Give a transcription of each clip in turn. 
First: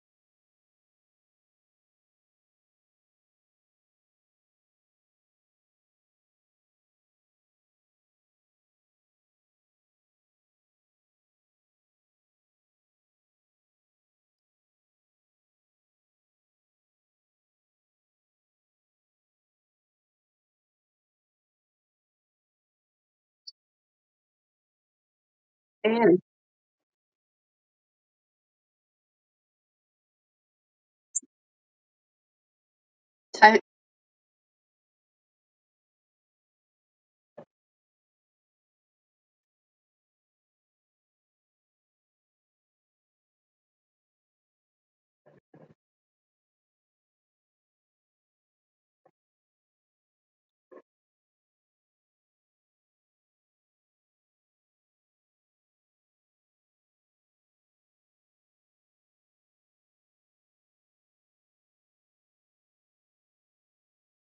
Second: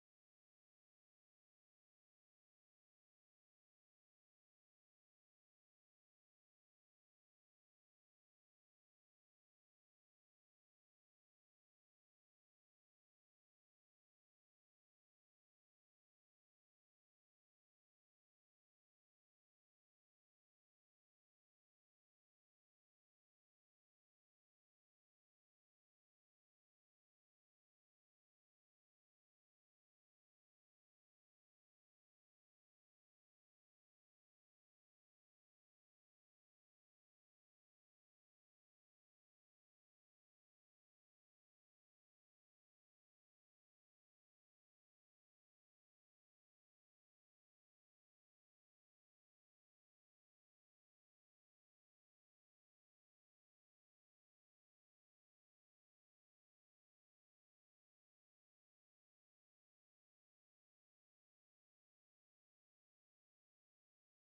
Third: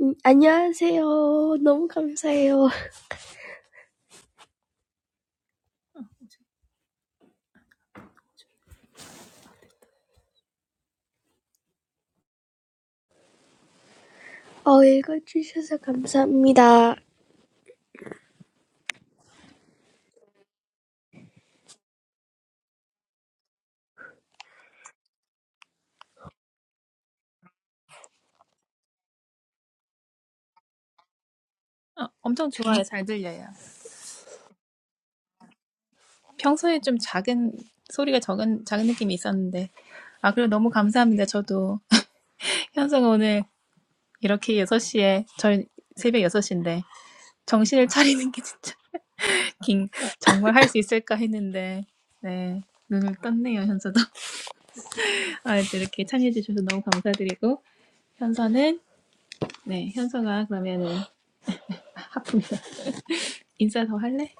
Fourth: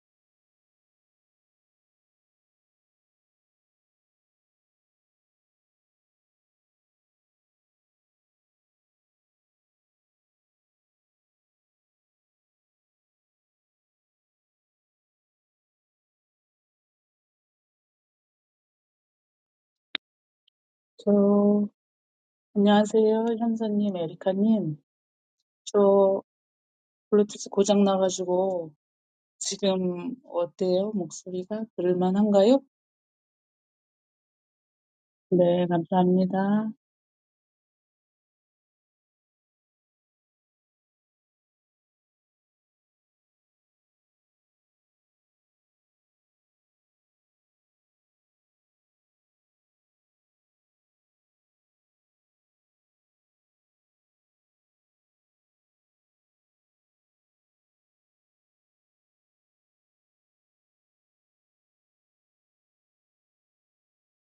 음, 안녕하세요. 너무 감사해요. 어, 읽어주셔서 감사합니다. 저, 안녕하세요. 현서님, 에리카님. And 저, 블루투스 고장 나가지고, 지금 어때요? 목소리가 어, 엄청 들을만한가요? 좋아요. 잘 들려요. I 네, 감사합니다. 평소에 좀 작은 소리가 적은 작은 느낌이 있었는데 아 그리고 너무 감사합니다. 저도 현성 오늘 이렇게 여섯 시에 저희 새벽 여섯 시인데 정신을 차리는 게 진짜 긴 정말 할 수 있을까 했는데 네 눈을 떴네요. 현서도 아 이제 이렇게 참여해 주셔서 너무 감사드리고 현서는 네 현서가 그러면은 하품이다. 인사 더 할래?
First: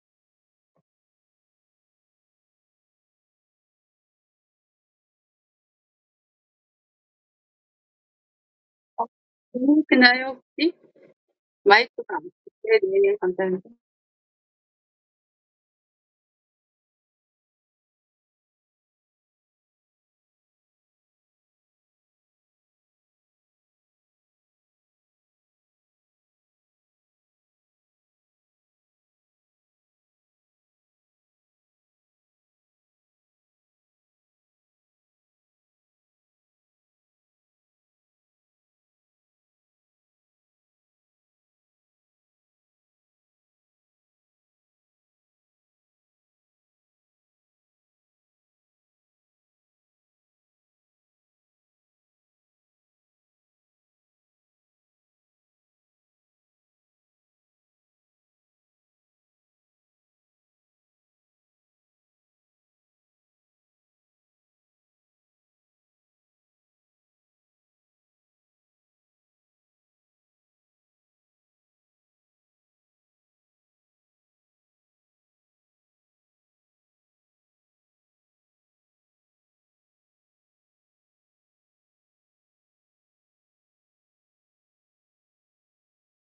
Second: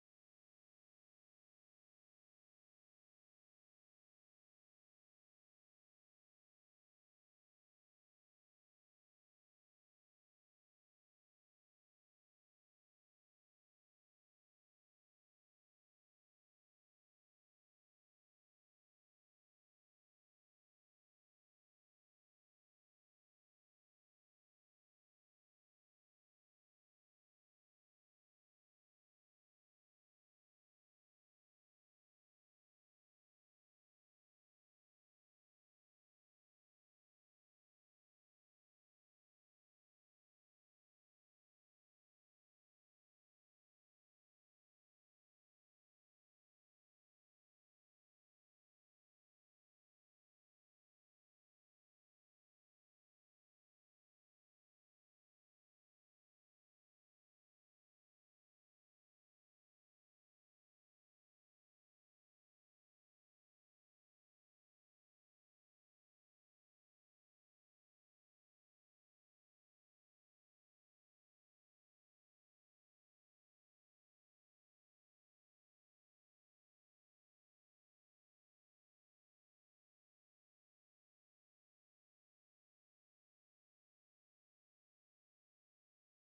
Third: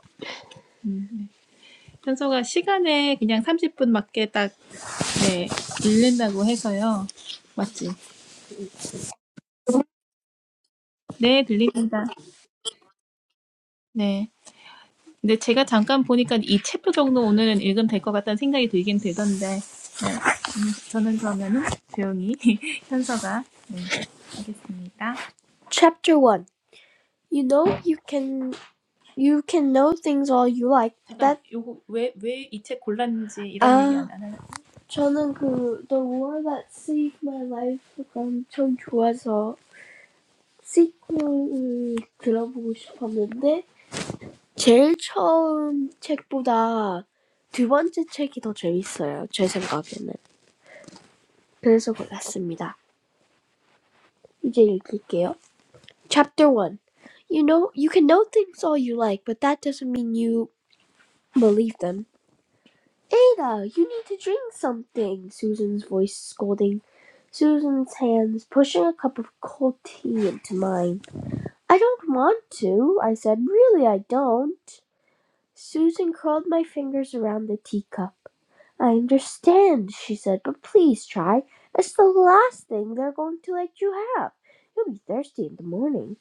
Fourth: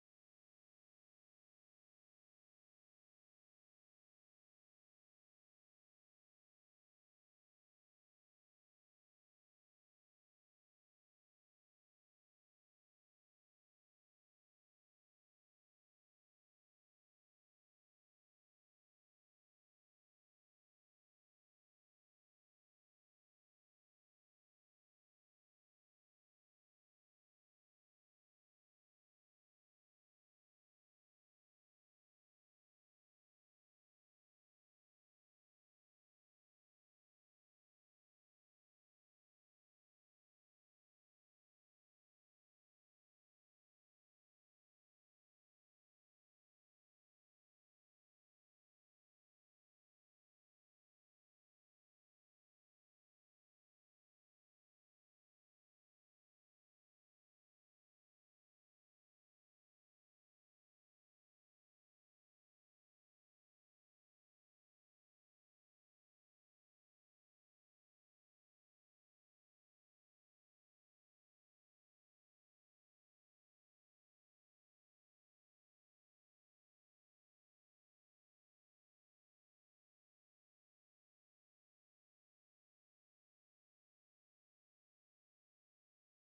탄소가 시간에 그냥 삼십 분 맞게 딱, 네, 밀린다고 해서요. 맞- 어, 들리시나요, 혹시? 네, 들립니다. 마이크가 안 네, 네, 네. 근데 제가 잠깐 보니까 이 챕터 정도 오늘은 읽으면 될 것 같다는 생각이 들긴 들던데, 저는 그러면은 조용히 현서가, 네, 하겠습니다. Chapter one. You know you can you can know things all you like. 잠깐, That. 이거 왜왜 이 책 골랐는지 이런 이야기가 나왔어요. 저는 그 The war that saved my life. 그런 좀 좋아서. 시콩을 들어보고 싶었는데 제일 처음 책보다 두 번째 책이 더 재밌어요. 제 생각에는. 그래서 골랐습니다. 이제 읽을게요. Chapter 1 You know, you can know things all you like, but that doesn't mean you believe them. Ada, you need to drink something, Susan's voice scolding. Susan's hands pushing a cup of cold tea into mine. I don't want to, I said. Really, I don't. Susan curled my fingers around the teacup. I understand, she said, but please try. It's the last thing they're going to let you have. You'll be thirsty in the morning.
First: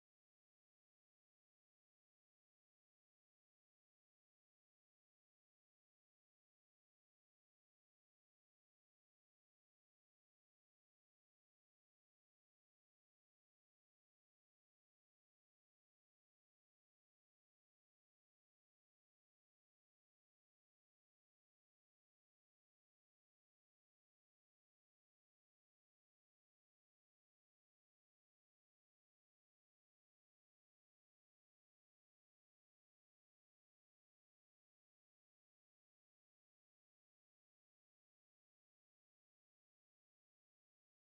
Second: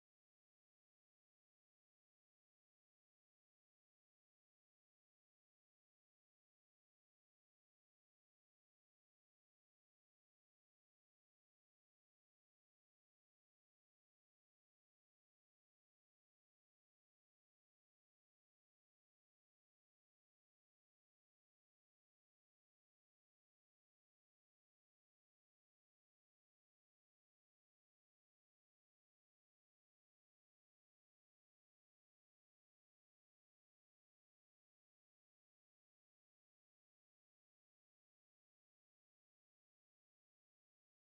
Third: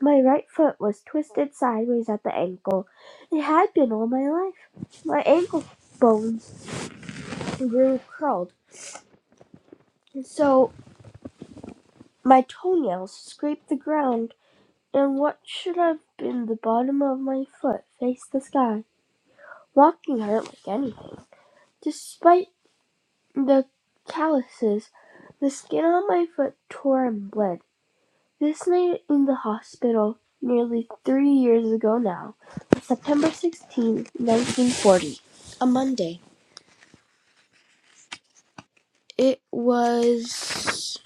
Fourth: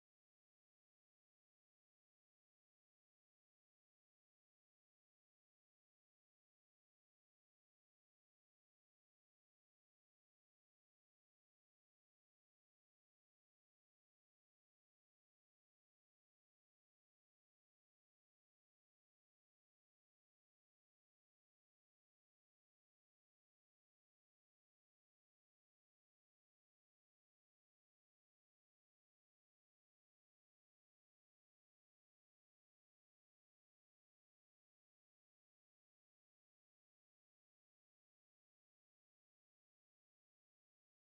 My right foot was twisted sideways at the ankle. It had been all my life. My ankle bones grew curled, and so my toenails scraped the ground, and what should have been the bottom of my foot faced the sky. Walking hurt like anything. Despite The calluses. The skin on my foot tore and bled. This night in the hospital, nearly three years ago now, September sixteenth, 1940. A Monday. It was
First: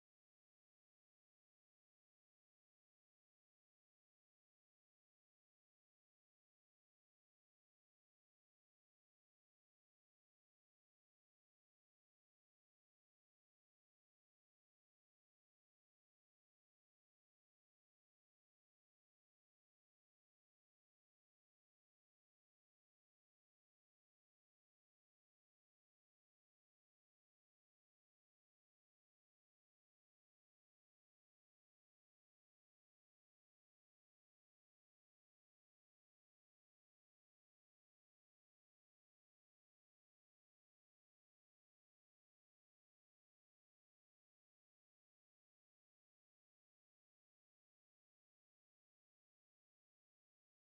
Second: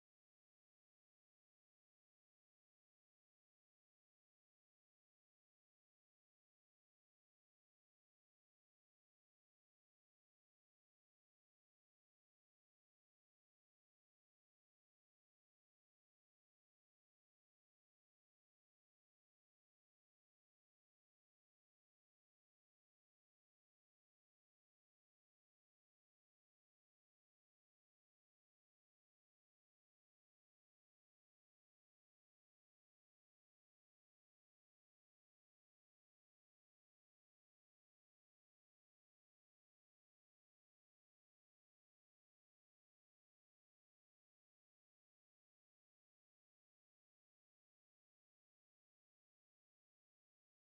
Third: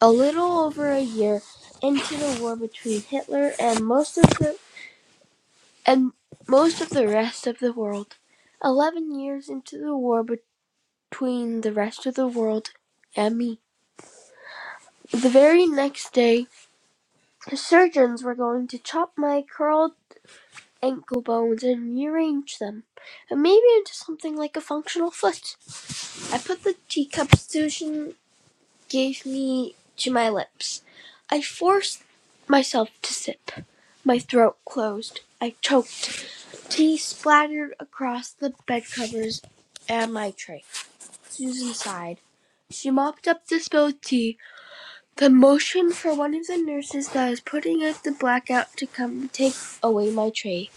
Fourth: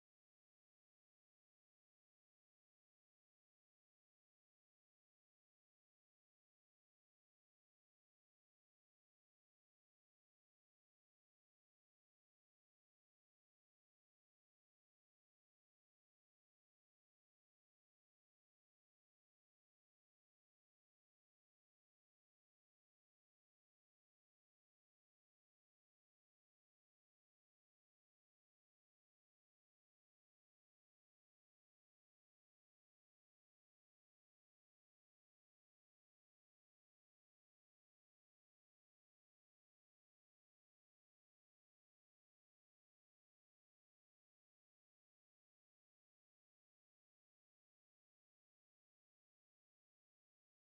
a little over a year into the war between Hitler and most of the and most of the rest of the world. 11 years into the war between the rest of the world and me. The very next day The surgeons were going to chop my curled ankle bones and rearrange them, and maybe into something like a functional foot. I put the teacup Susan gave me to my lips. I forced myself to sip. My throat closed. I choked. Tea splattered across the bed covers and my tray. Susan sighed. She mopped up the spilled tea The motion for one of the nurses that was putting out the blackout to come take away my tray.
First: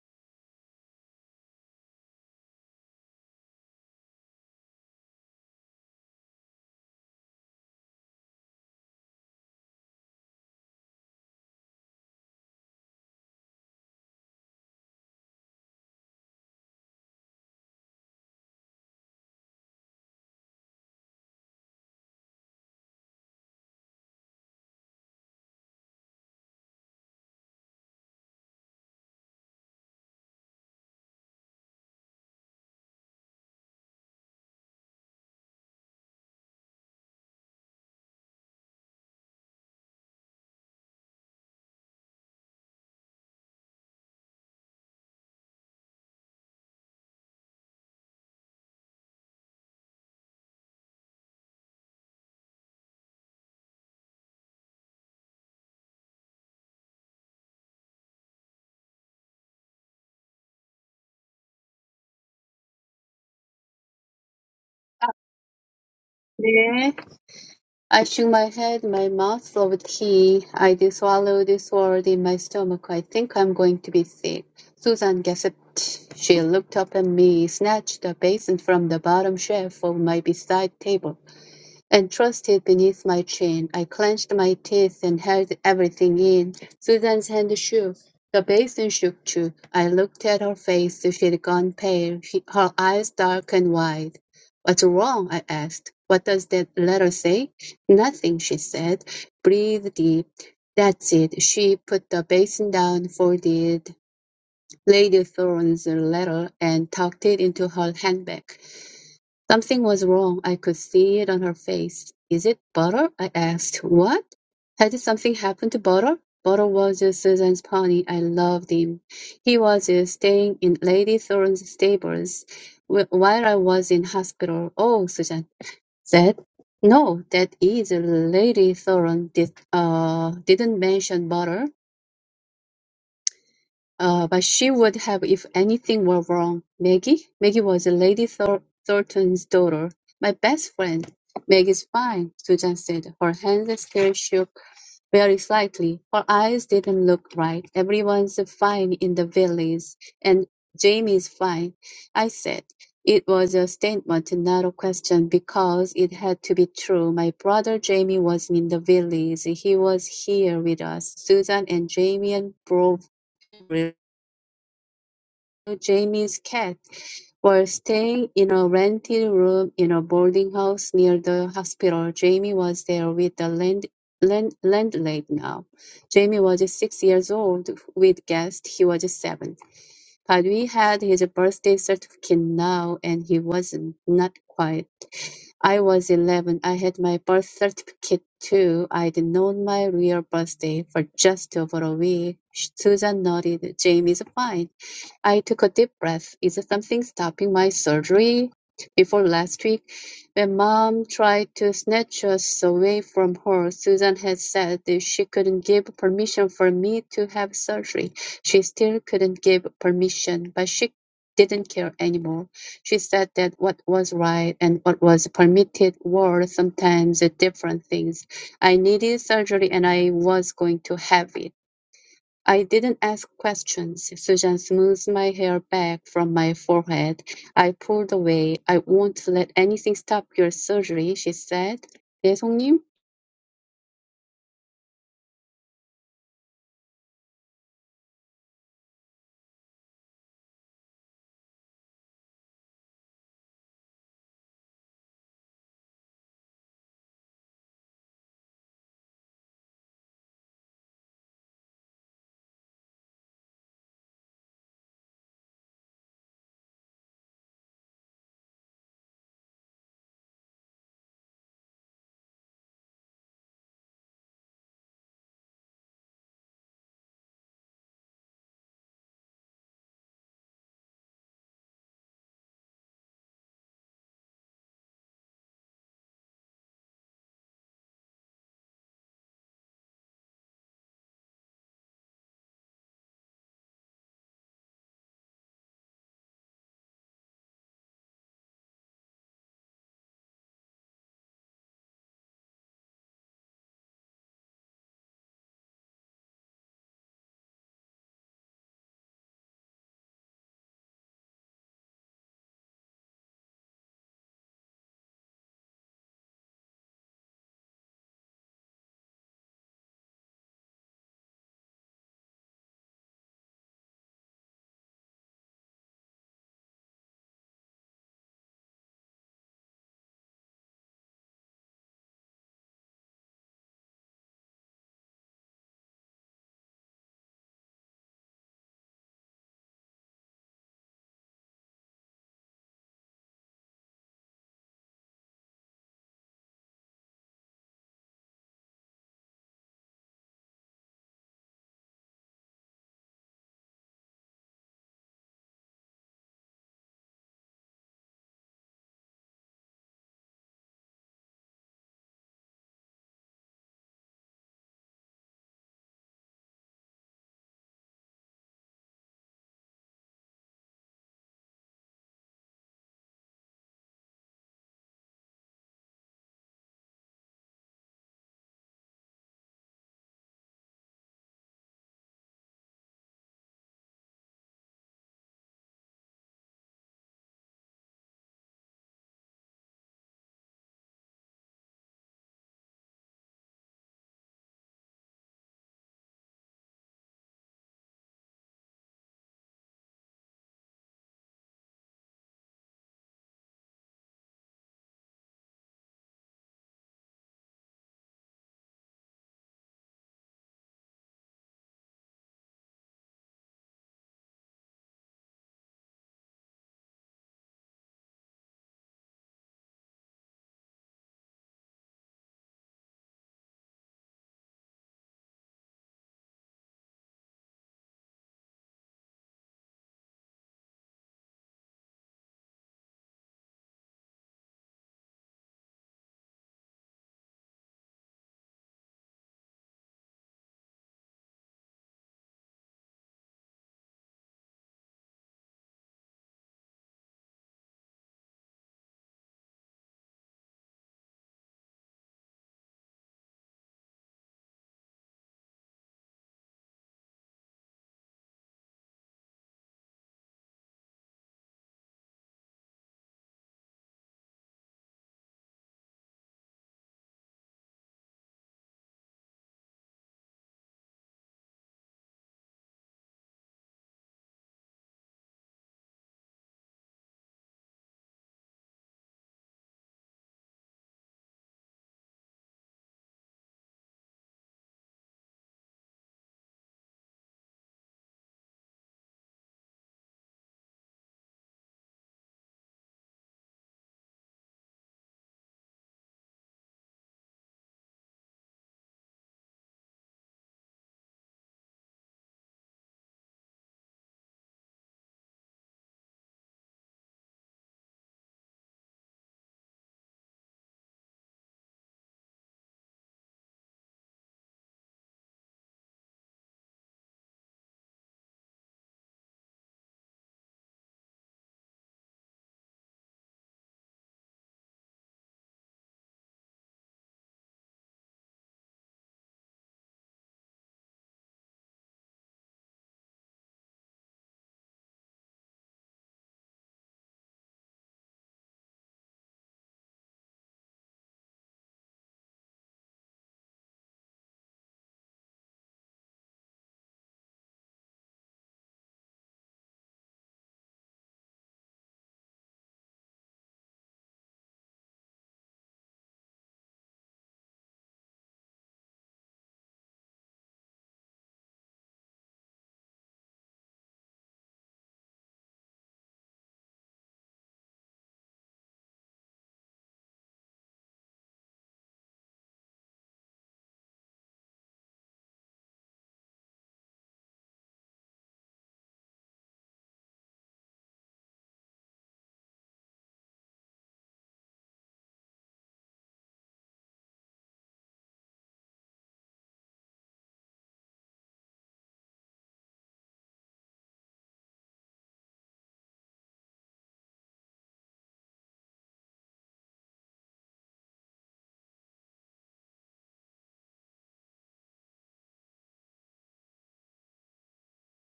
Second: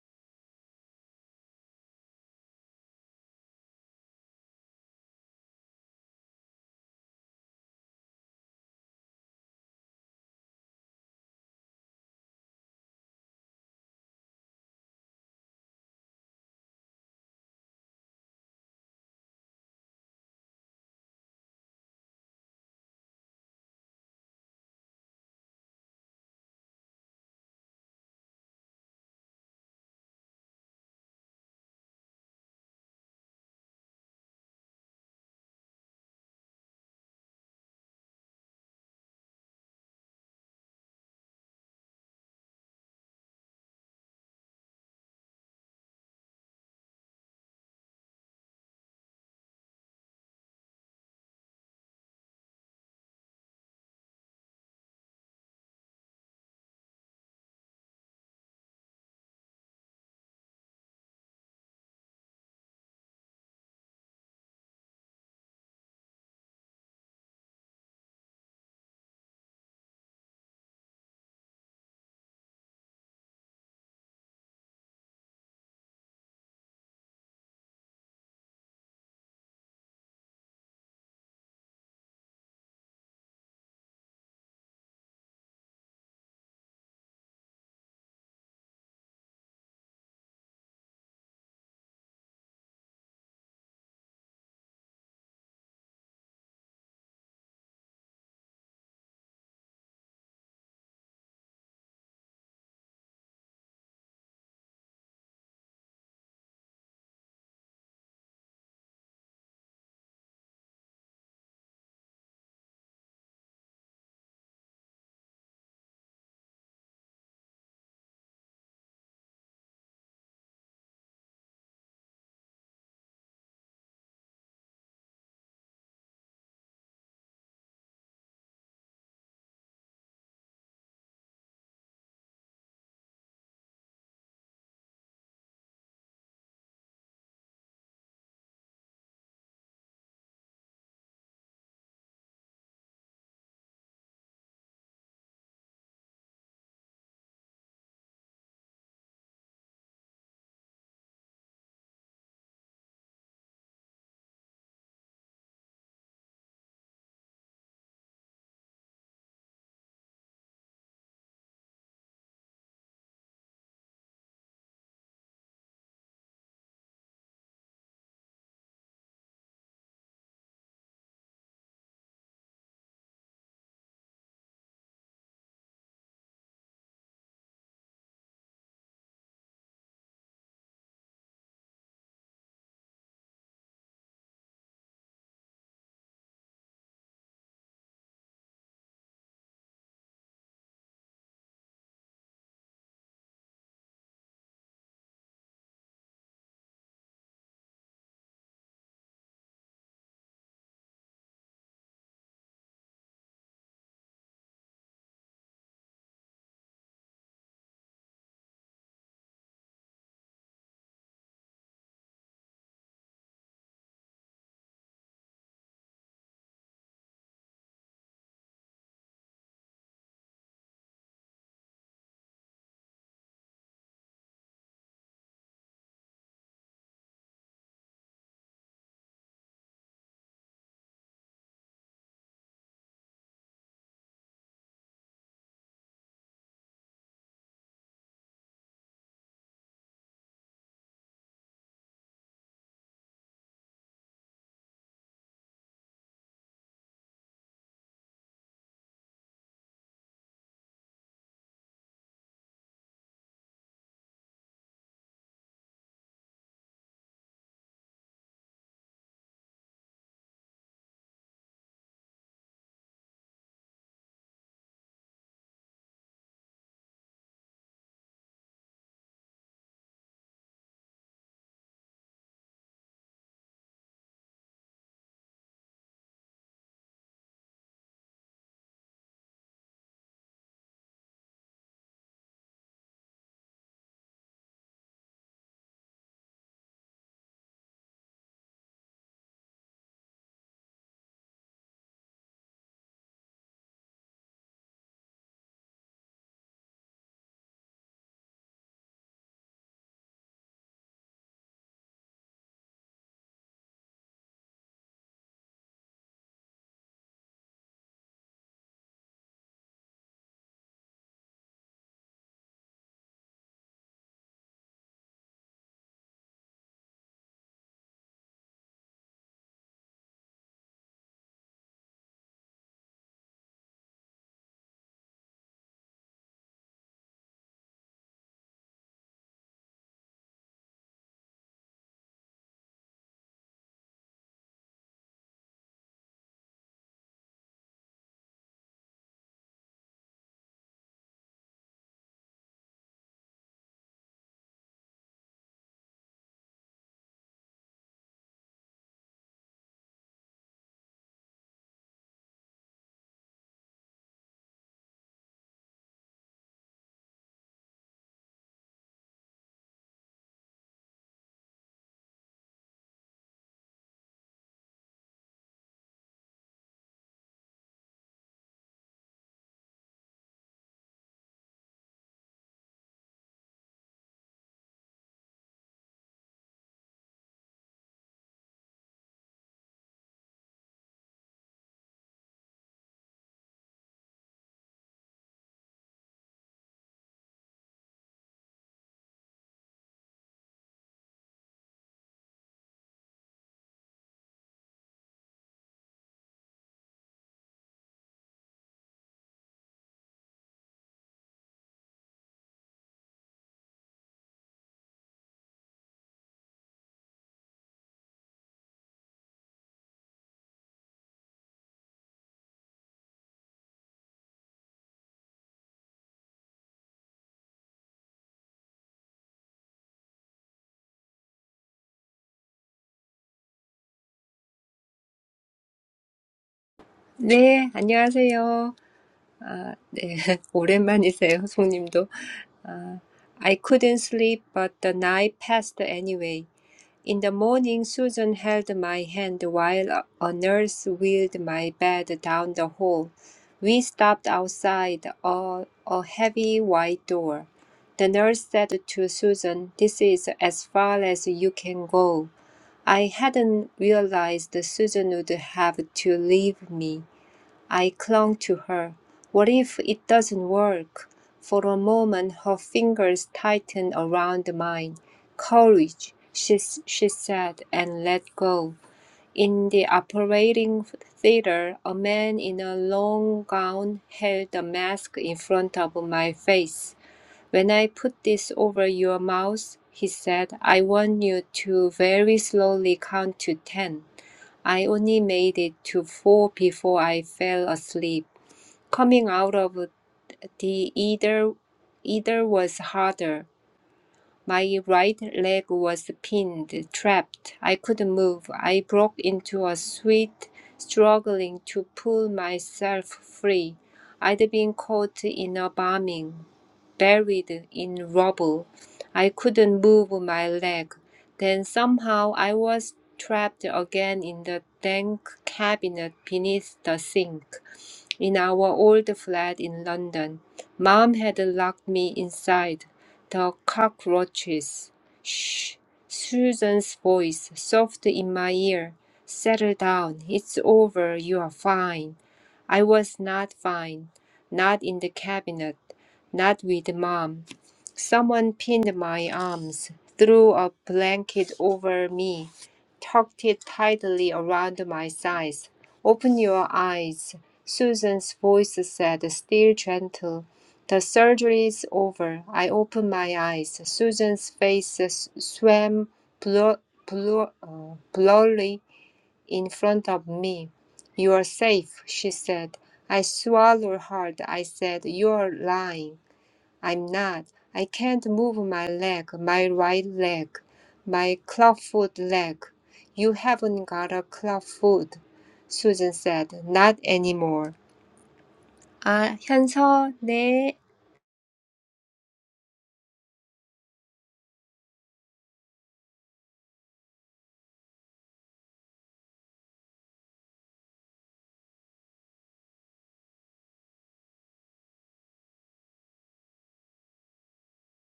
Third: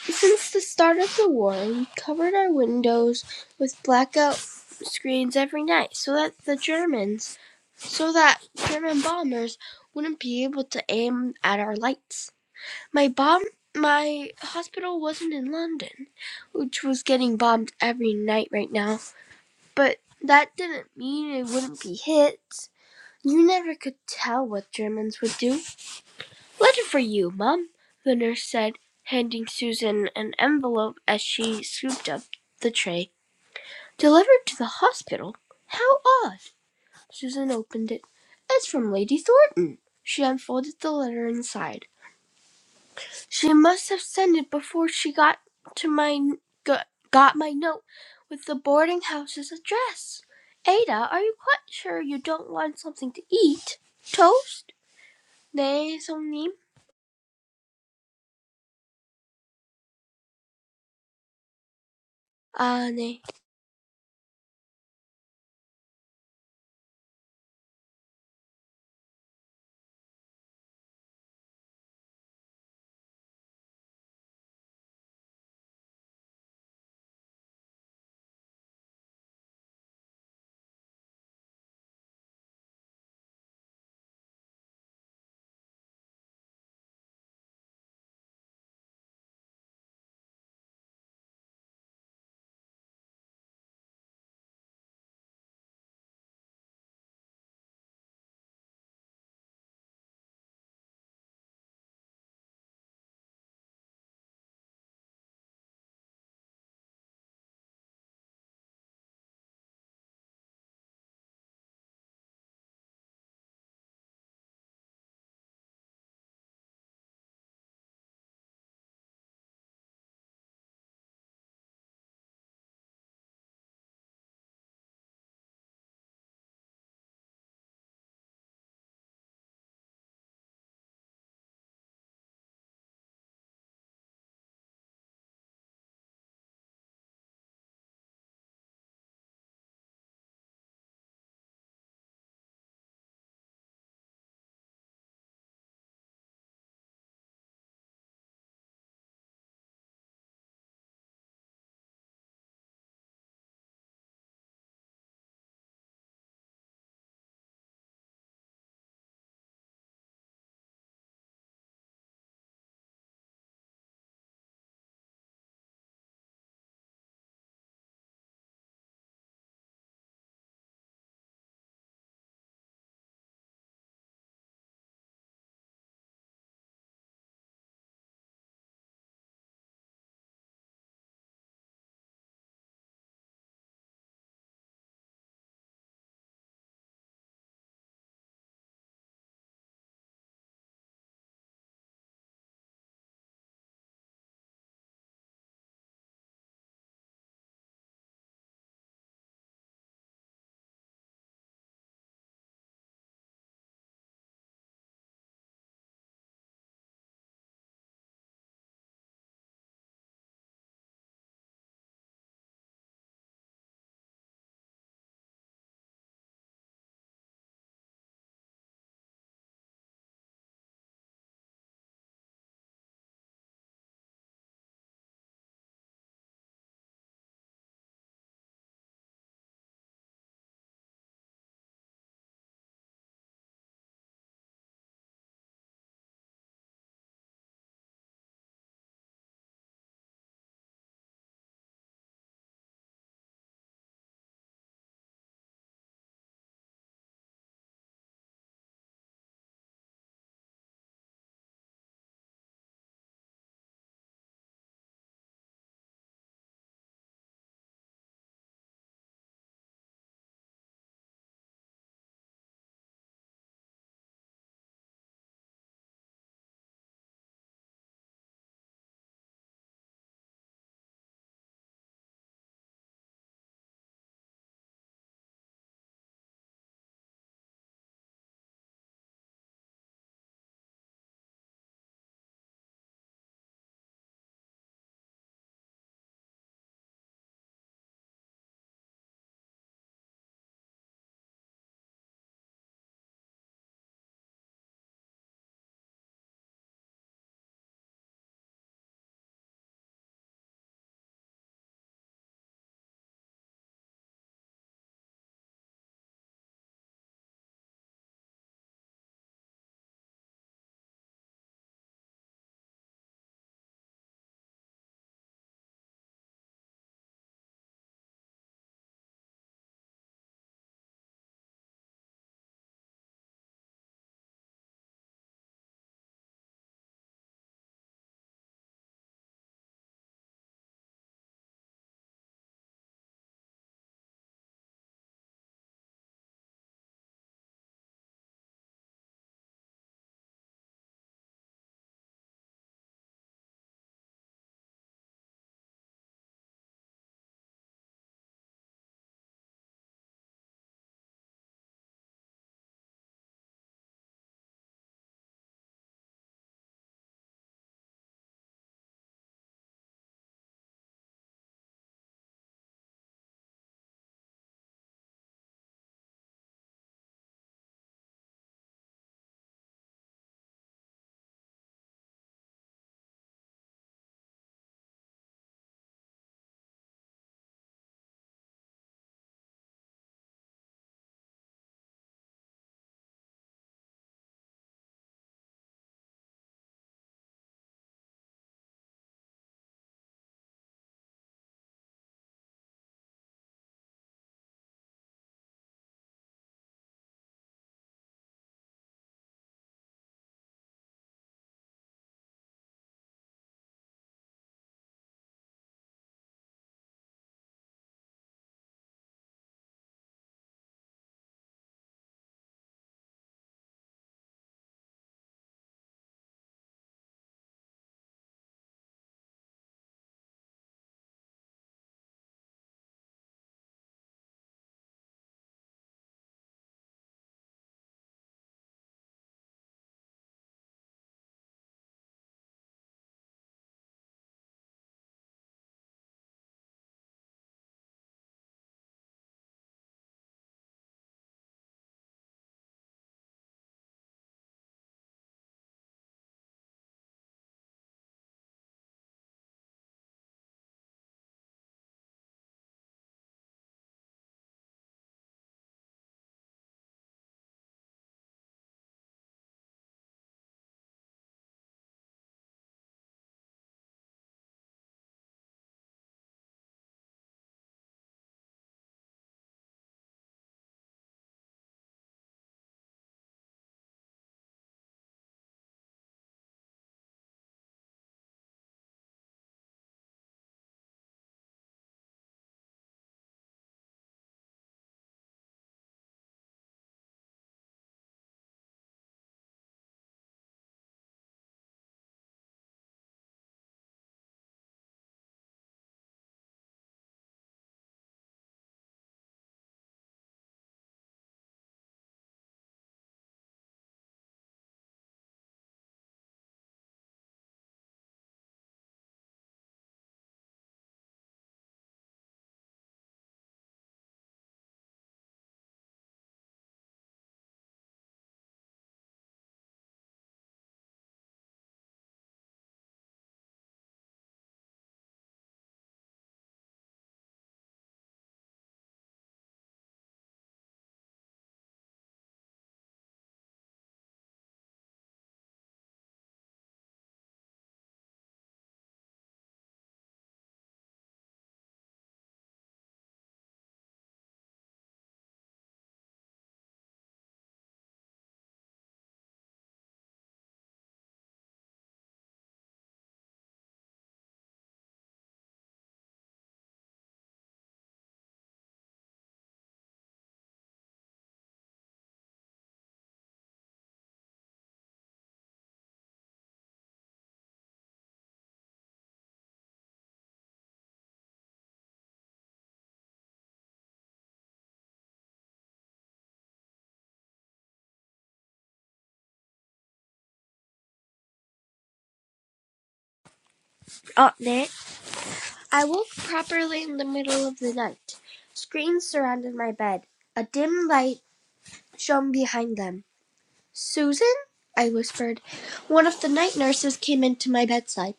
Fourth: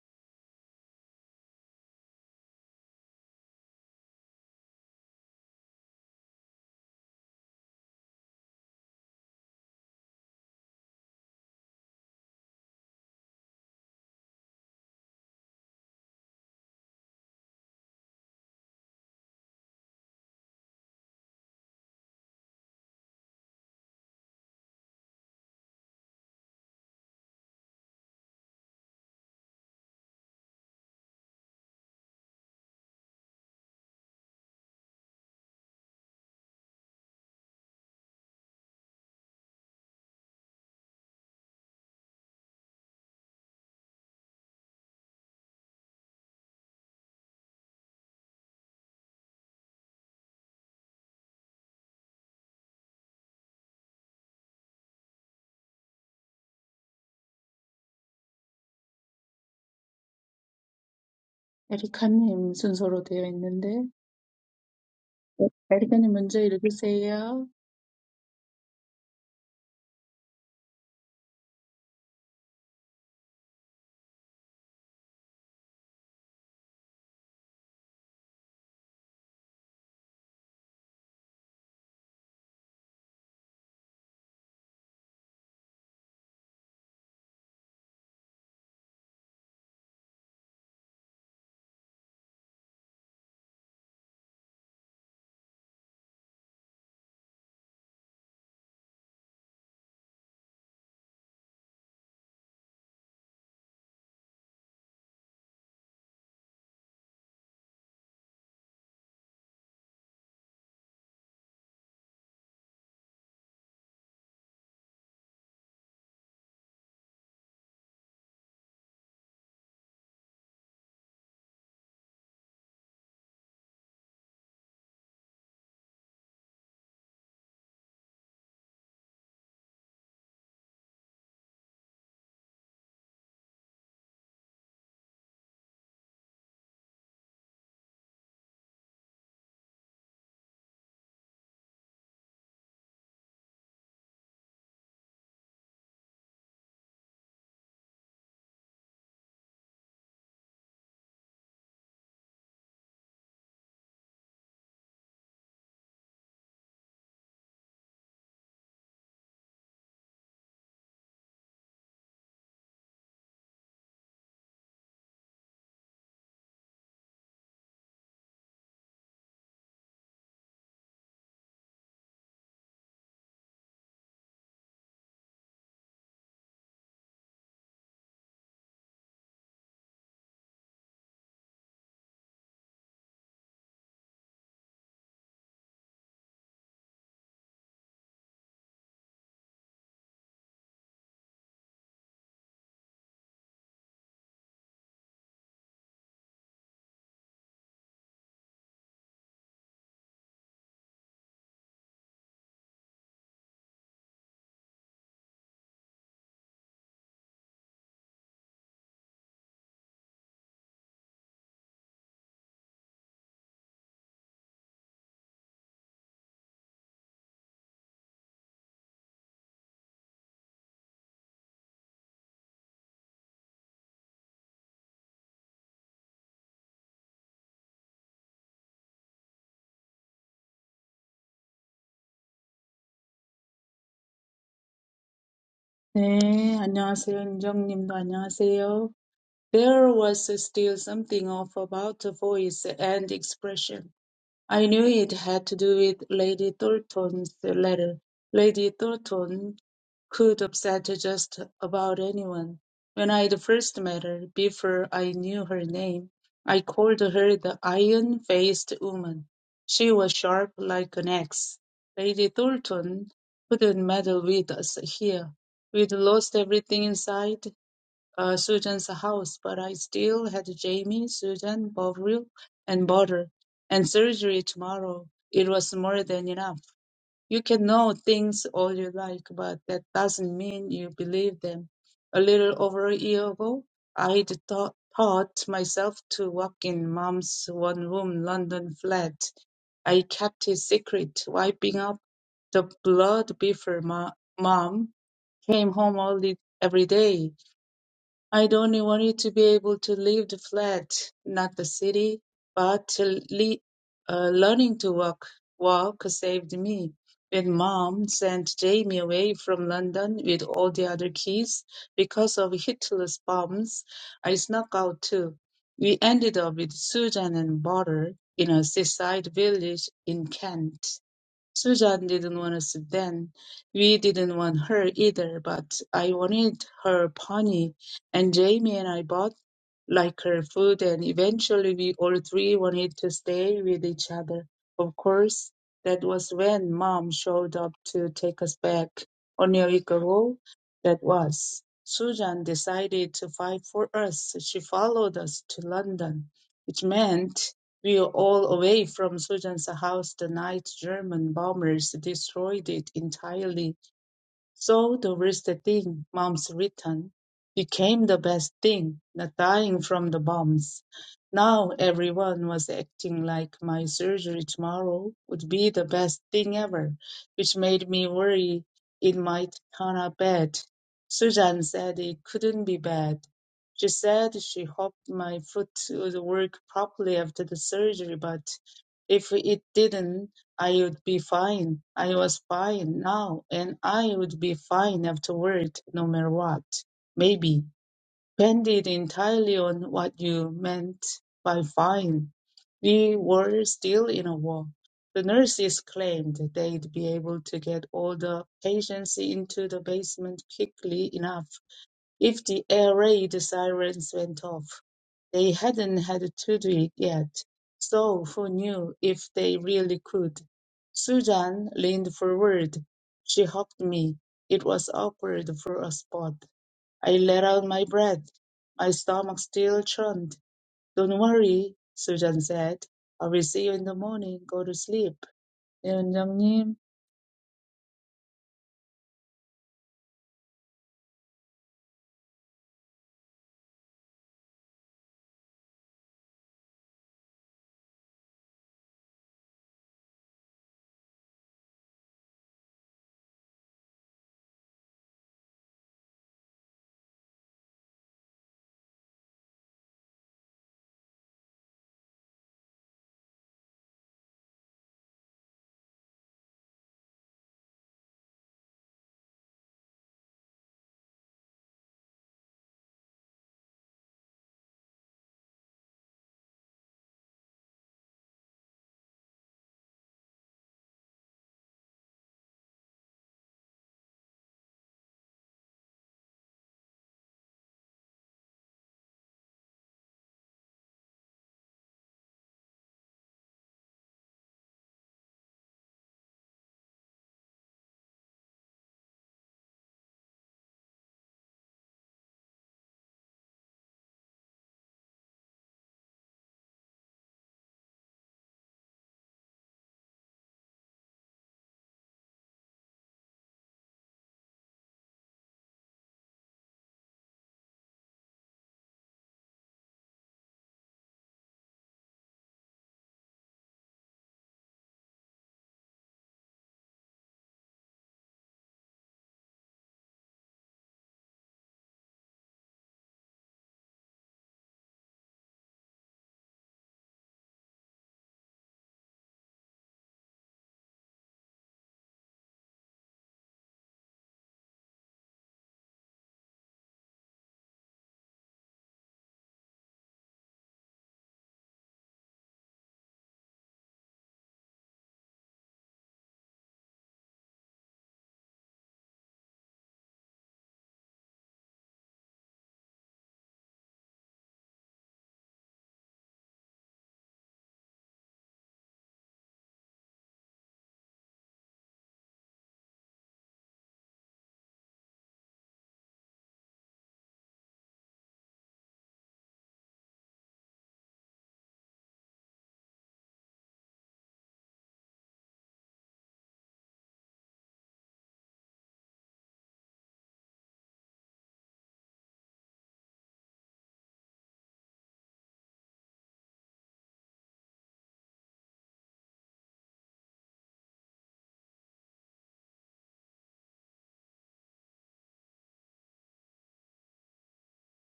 Since the start of the war, we covered our windows with blackout screens every night so that the Germans, so that German bombers wouldn't be able to aim at our lights. My bomb my hospital wasn't in London, which was getting bombed every night right now, but that didn't mean it wouldn't be hit. You never could tell what Germans would do. Letter for you, Mum, the nurse said, handing Susan an envelope as she scooped up the tray. Delivered to the hospital? How odd! Susan opened it. It's from Lady Thornton. She unfolded the letter inside. She must have sent it before she got to my got, my note with the boarding house's address. Ada, are you quite sure you don't want something to eat? Toast? 네, 성님. 에리카님 아, 순서로 네. 되어 있는데, 네, 에리카님 먼저 네. 읽으세요. I shook my head, my mouth throbbed he. I did swallow this sword in my stomach. I think I'm going to be sick. Susan gasped. She looked up at me, snatched a basin from the bottom shelf of my beside table. Entrusted beneath my chin, I clenched my teeth and held everything in. Susan's hand shook. The basin shook too. I looked at her face. She'd gone pale, she, her eyes dark and wide. What's wrong? I asked. What does that letter say? Nothing, she said. Breathe deep. That's it. She put the basin down, folded Lady Thorne's letter, and tucked it into her handbag. Something was wrong. I could see it on her face. Is it butter? I asked. What? Had something happened to butter? Butter was Susan's pony. I loved him. He was uh, staying in Lady Thorne's stables wh- while I was in hospital. Oh, Susan said. No, that is Lady Thorne did, uh, didn't mention butter. Uh, but she would have if anything were wrong. Maggie? Maggie was Lady Thor- Thornton's daughter. My best friend. Maggie's fine, Susan said. Her hand still shook very slightly. Her eyes didn't look right. Everyone's fine in the village, and Jamie's fine, I said. It was a statement, not a question, because it had to be true. My brother Jamie wasn't in the village. He was here with us. Susan and Jamie and Bro Jamie's cat were staying in a rented room in a boarding house near the hospital. Jamie was there with the land, land, landlady now. Jamie was six years old. With guests, he was seven. But we had his birthday certificate now, and he wasn't not quite. I was eleven. I had my birth certificate too. I'd known my real birthday for just over a week. Susan nodded. Jamie's fine. I took a deep breath. Is there something stopping my surgery? Before last week, when mom tried to snatch us away from her, Susan had said that she couldn't give permission for me to have surgery. She still couldn't give permission, but she didn't care anymore. She said that what was right and what was permitted were sometimes different things. I needed surgery and I was going to have it. I didn't ask questions. Susan smoothed my hair back from my forehead. I pulled away. I won't let anything stop your surgery, she said. 네, 송님. 네, 안녕하세요. 은정님도 안녕하세요. There was still something off about the voice and expression. I knew it had to do with Lady Thornton's letter. Lady Thornton could upset just about anyone. When I'd first met her, before I knew her name, I called her the iron-faced woman. She was sharp like an axe. Lady Thornton couldn't meddle with us here. We'd lost everything inside, uh, Susan's house, but I still had Jamie, Susan, Bovril, and butter, and surgery tomorrow. It was more than enough. You can know things all you like, but that doesn't mean you believe them. A little over a year ago, I'd taught taught myself to walk in mom's one-room London flat. I kept it secret, wiping up the blood before ma- mom came home early every day. I'd only wanted to be able to leave the flat, not the city, but to le- uh, learning to walk, walk saved me. When mom sent Jamie away from London with all the other kids because of Hitler's bombs, I snuck out too. We ended up with Susan and Butter in a seaside village in Kent. Susan didn't want us then. We didn't want her either, but I wanted her pony, and Jamie and I both like her food, and eventually we all three wanted to stay with each other. Of course, that was when Mom showed up to take us back. Only a week ago, that was. Susan decided to fight for us. She followed us to London, which meant we were all away from Sudan's house the night German bombers destroyed it entirely. So the worst thing, Mom's return, became the best thing, not dying from the bumps. Now everyone was acting like my surgery tomorrow would be the best thing ever, which made me worry it might turn out bad. Susan said it couldn't be bad. She said she hoped my foot would work properly after the surgery, but if it didn't, I would be fine. I was fine now, and I would be fine afterward, no matter what. Maybe. Depended entirely on what you meant by fine. We were still in a war. The nurses claimed they'd be able to get all the patients into the basement quickly enough if the air raid sirens went off, they hadn't had to do it yet, so who knew if they really could? Susan leaned forward. She hugged me. It was awkward for a spot. I let out my breath. My stomach still churned. Don't worry, Susan said. I will see you in the morning. Go to sleep. 네, 원장님. 네, 안녕하세요. 아, 네, 오랜만이세요, 송님도. 아, I couldn't sleep, but the night passed anyway. In the morning, Susan held my hand while a a nurse wheeled my bed down the hall. We stopped outside a, a heavy white door. The nurse said to Susan, This is as far as you can go. I hadn't realized Susan would have to leave me. I clung to her. What if it doesn't work? For a moment, her fingers tightened around mine. Courage, she, she said, and let go. In the operating theater, a man in a long gown held a mask in front of my face. When I put this over your mouth, he said, I want you to very slowly count to ten. I only made it to four before I fell asleep. Coming out of the either either was harder. My right leg was pinned, trapped. I couldn't move. I broke into a sweat, struggling to pull myself free. I'd been caught in a bombing, buried in rubble. I couldn't move my leg. Then somehow I was trapped again in the dank cabinet beneath the sink. In our old flat in London, Mom had locked me inside. The cockroaches. Shh. Susan's voice, soft in my ear. Settle down. It's over. You are fine. I was not fine. Not in the cabinet. Not with Mom. Someone pinned my arms, threw a blanket over me, tucked it tightly around my sides. Open your eyes. Susan's voice said, still gentle. The surgery is over. I opened my eyes. Susan's face swam blur, blur, uh, blurry in front of me. You are safe, she said. I swallowed hard. I said, You are lying. I'm not. I can't move my leg, my right leg, my clawfoot leg. You haven't got a clawfoot, Susan said. Not anymore. 아, 현서, 네. 어, 네. I woke properly in the middle of the night. Screens surrounded my bed. A dim light shone behind them. Susan? I whispered. One of the night nurses came into my bedside.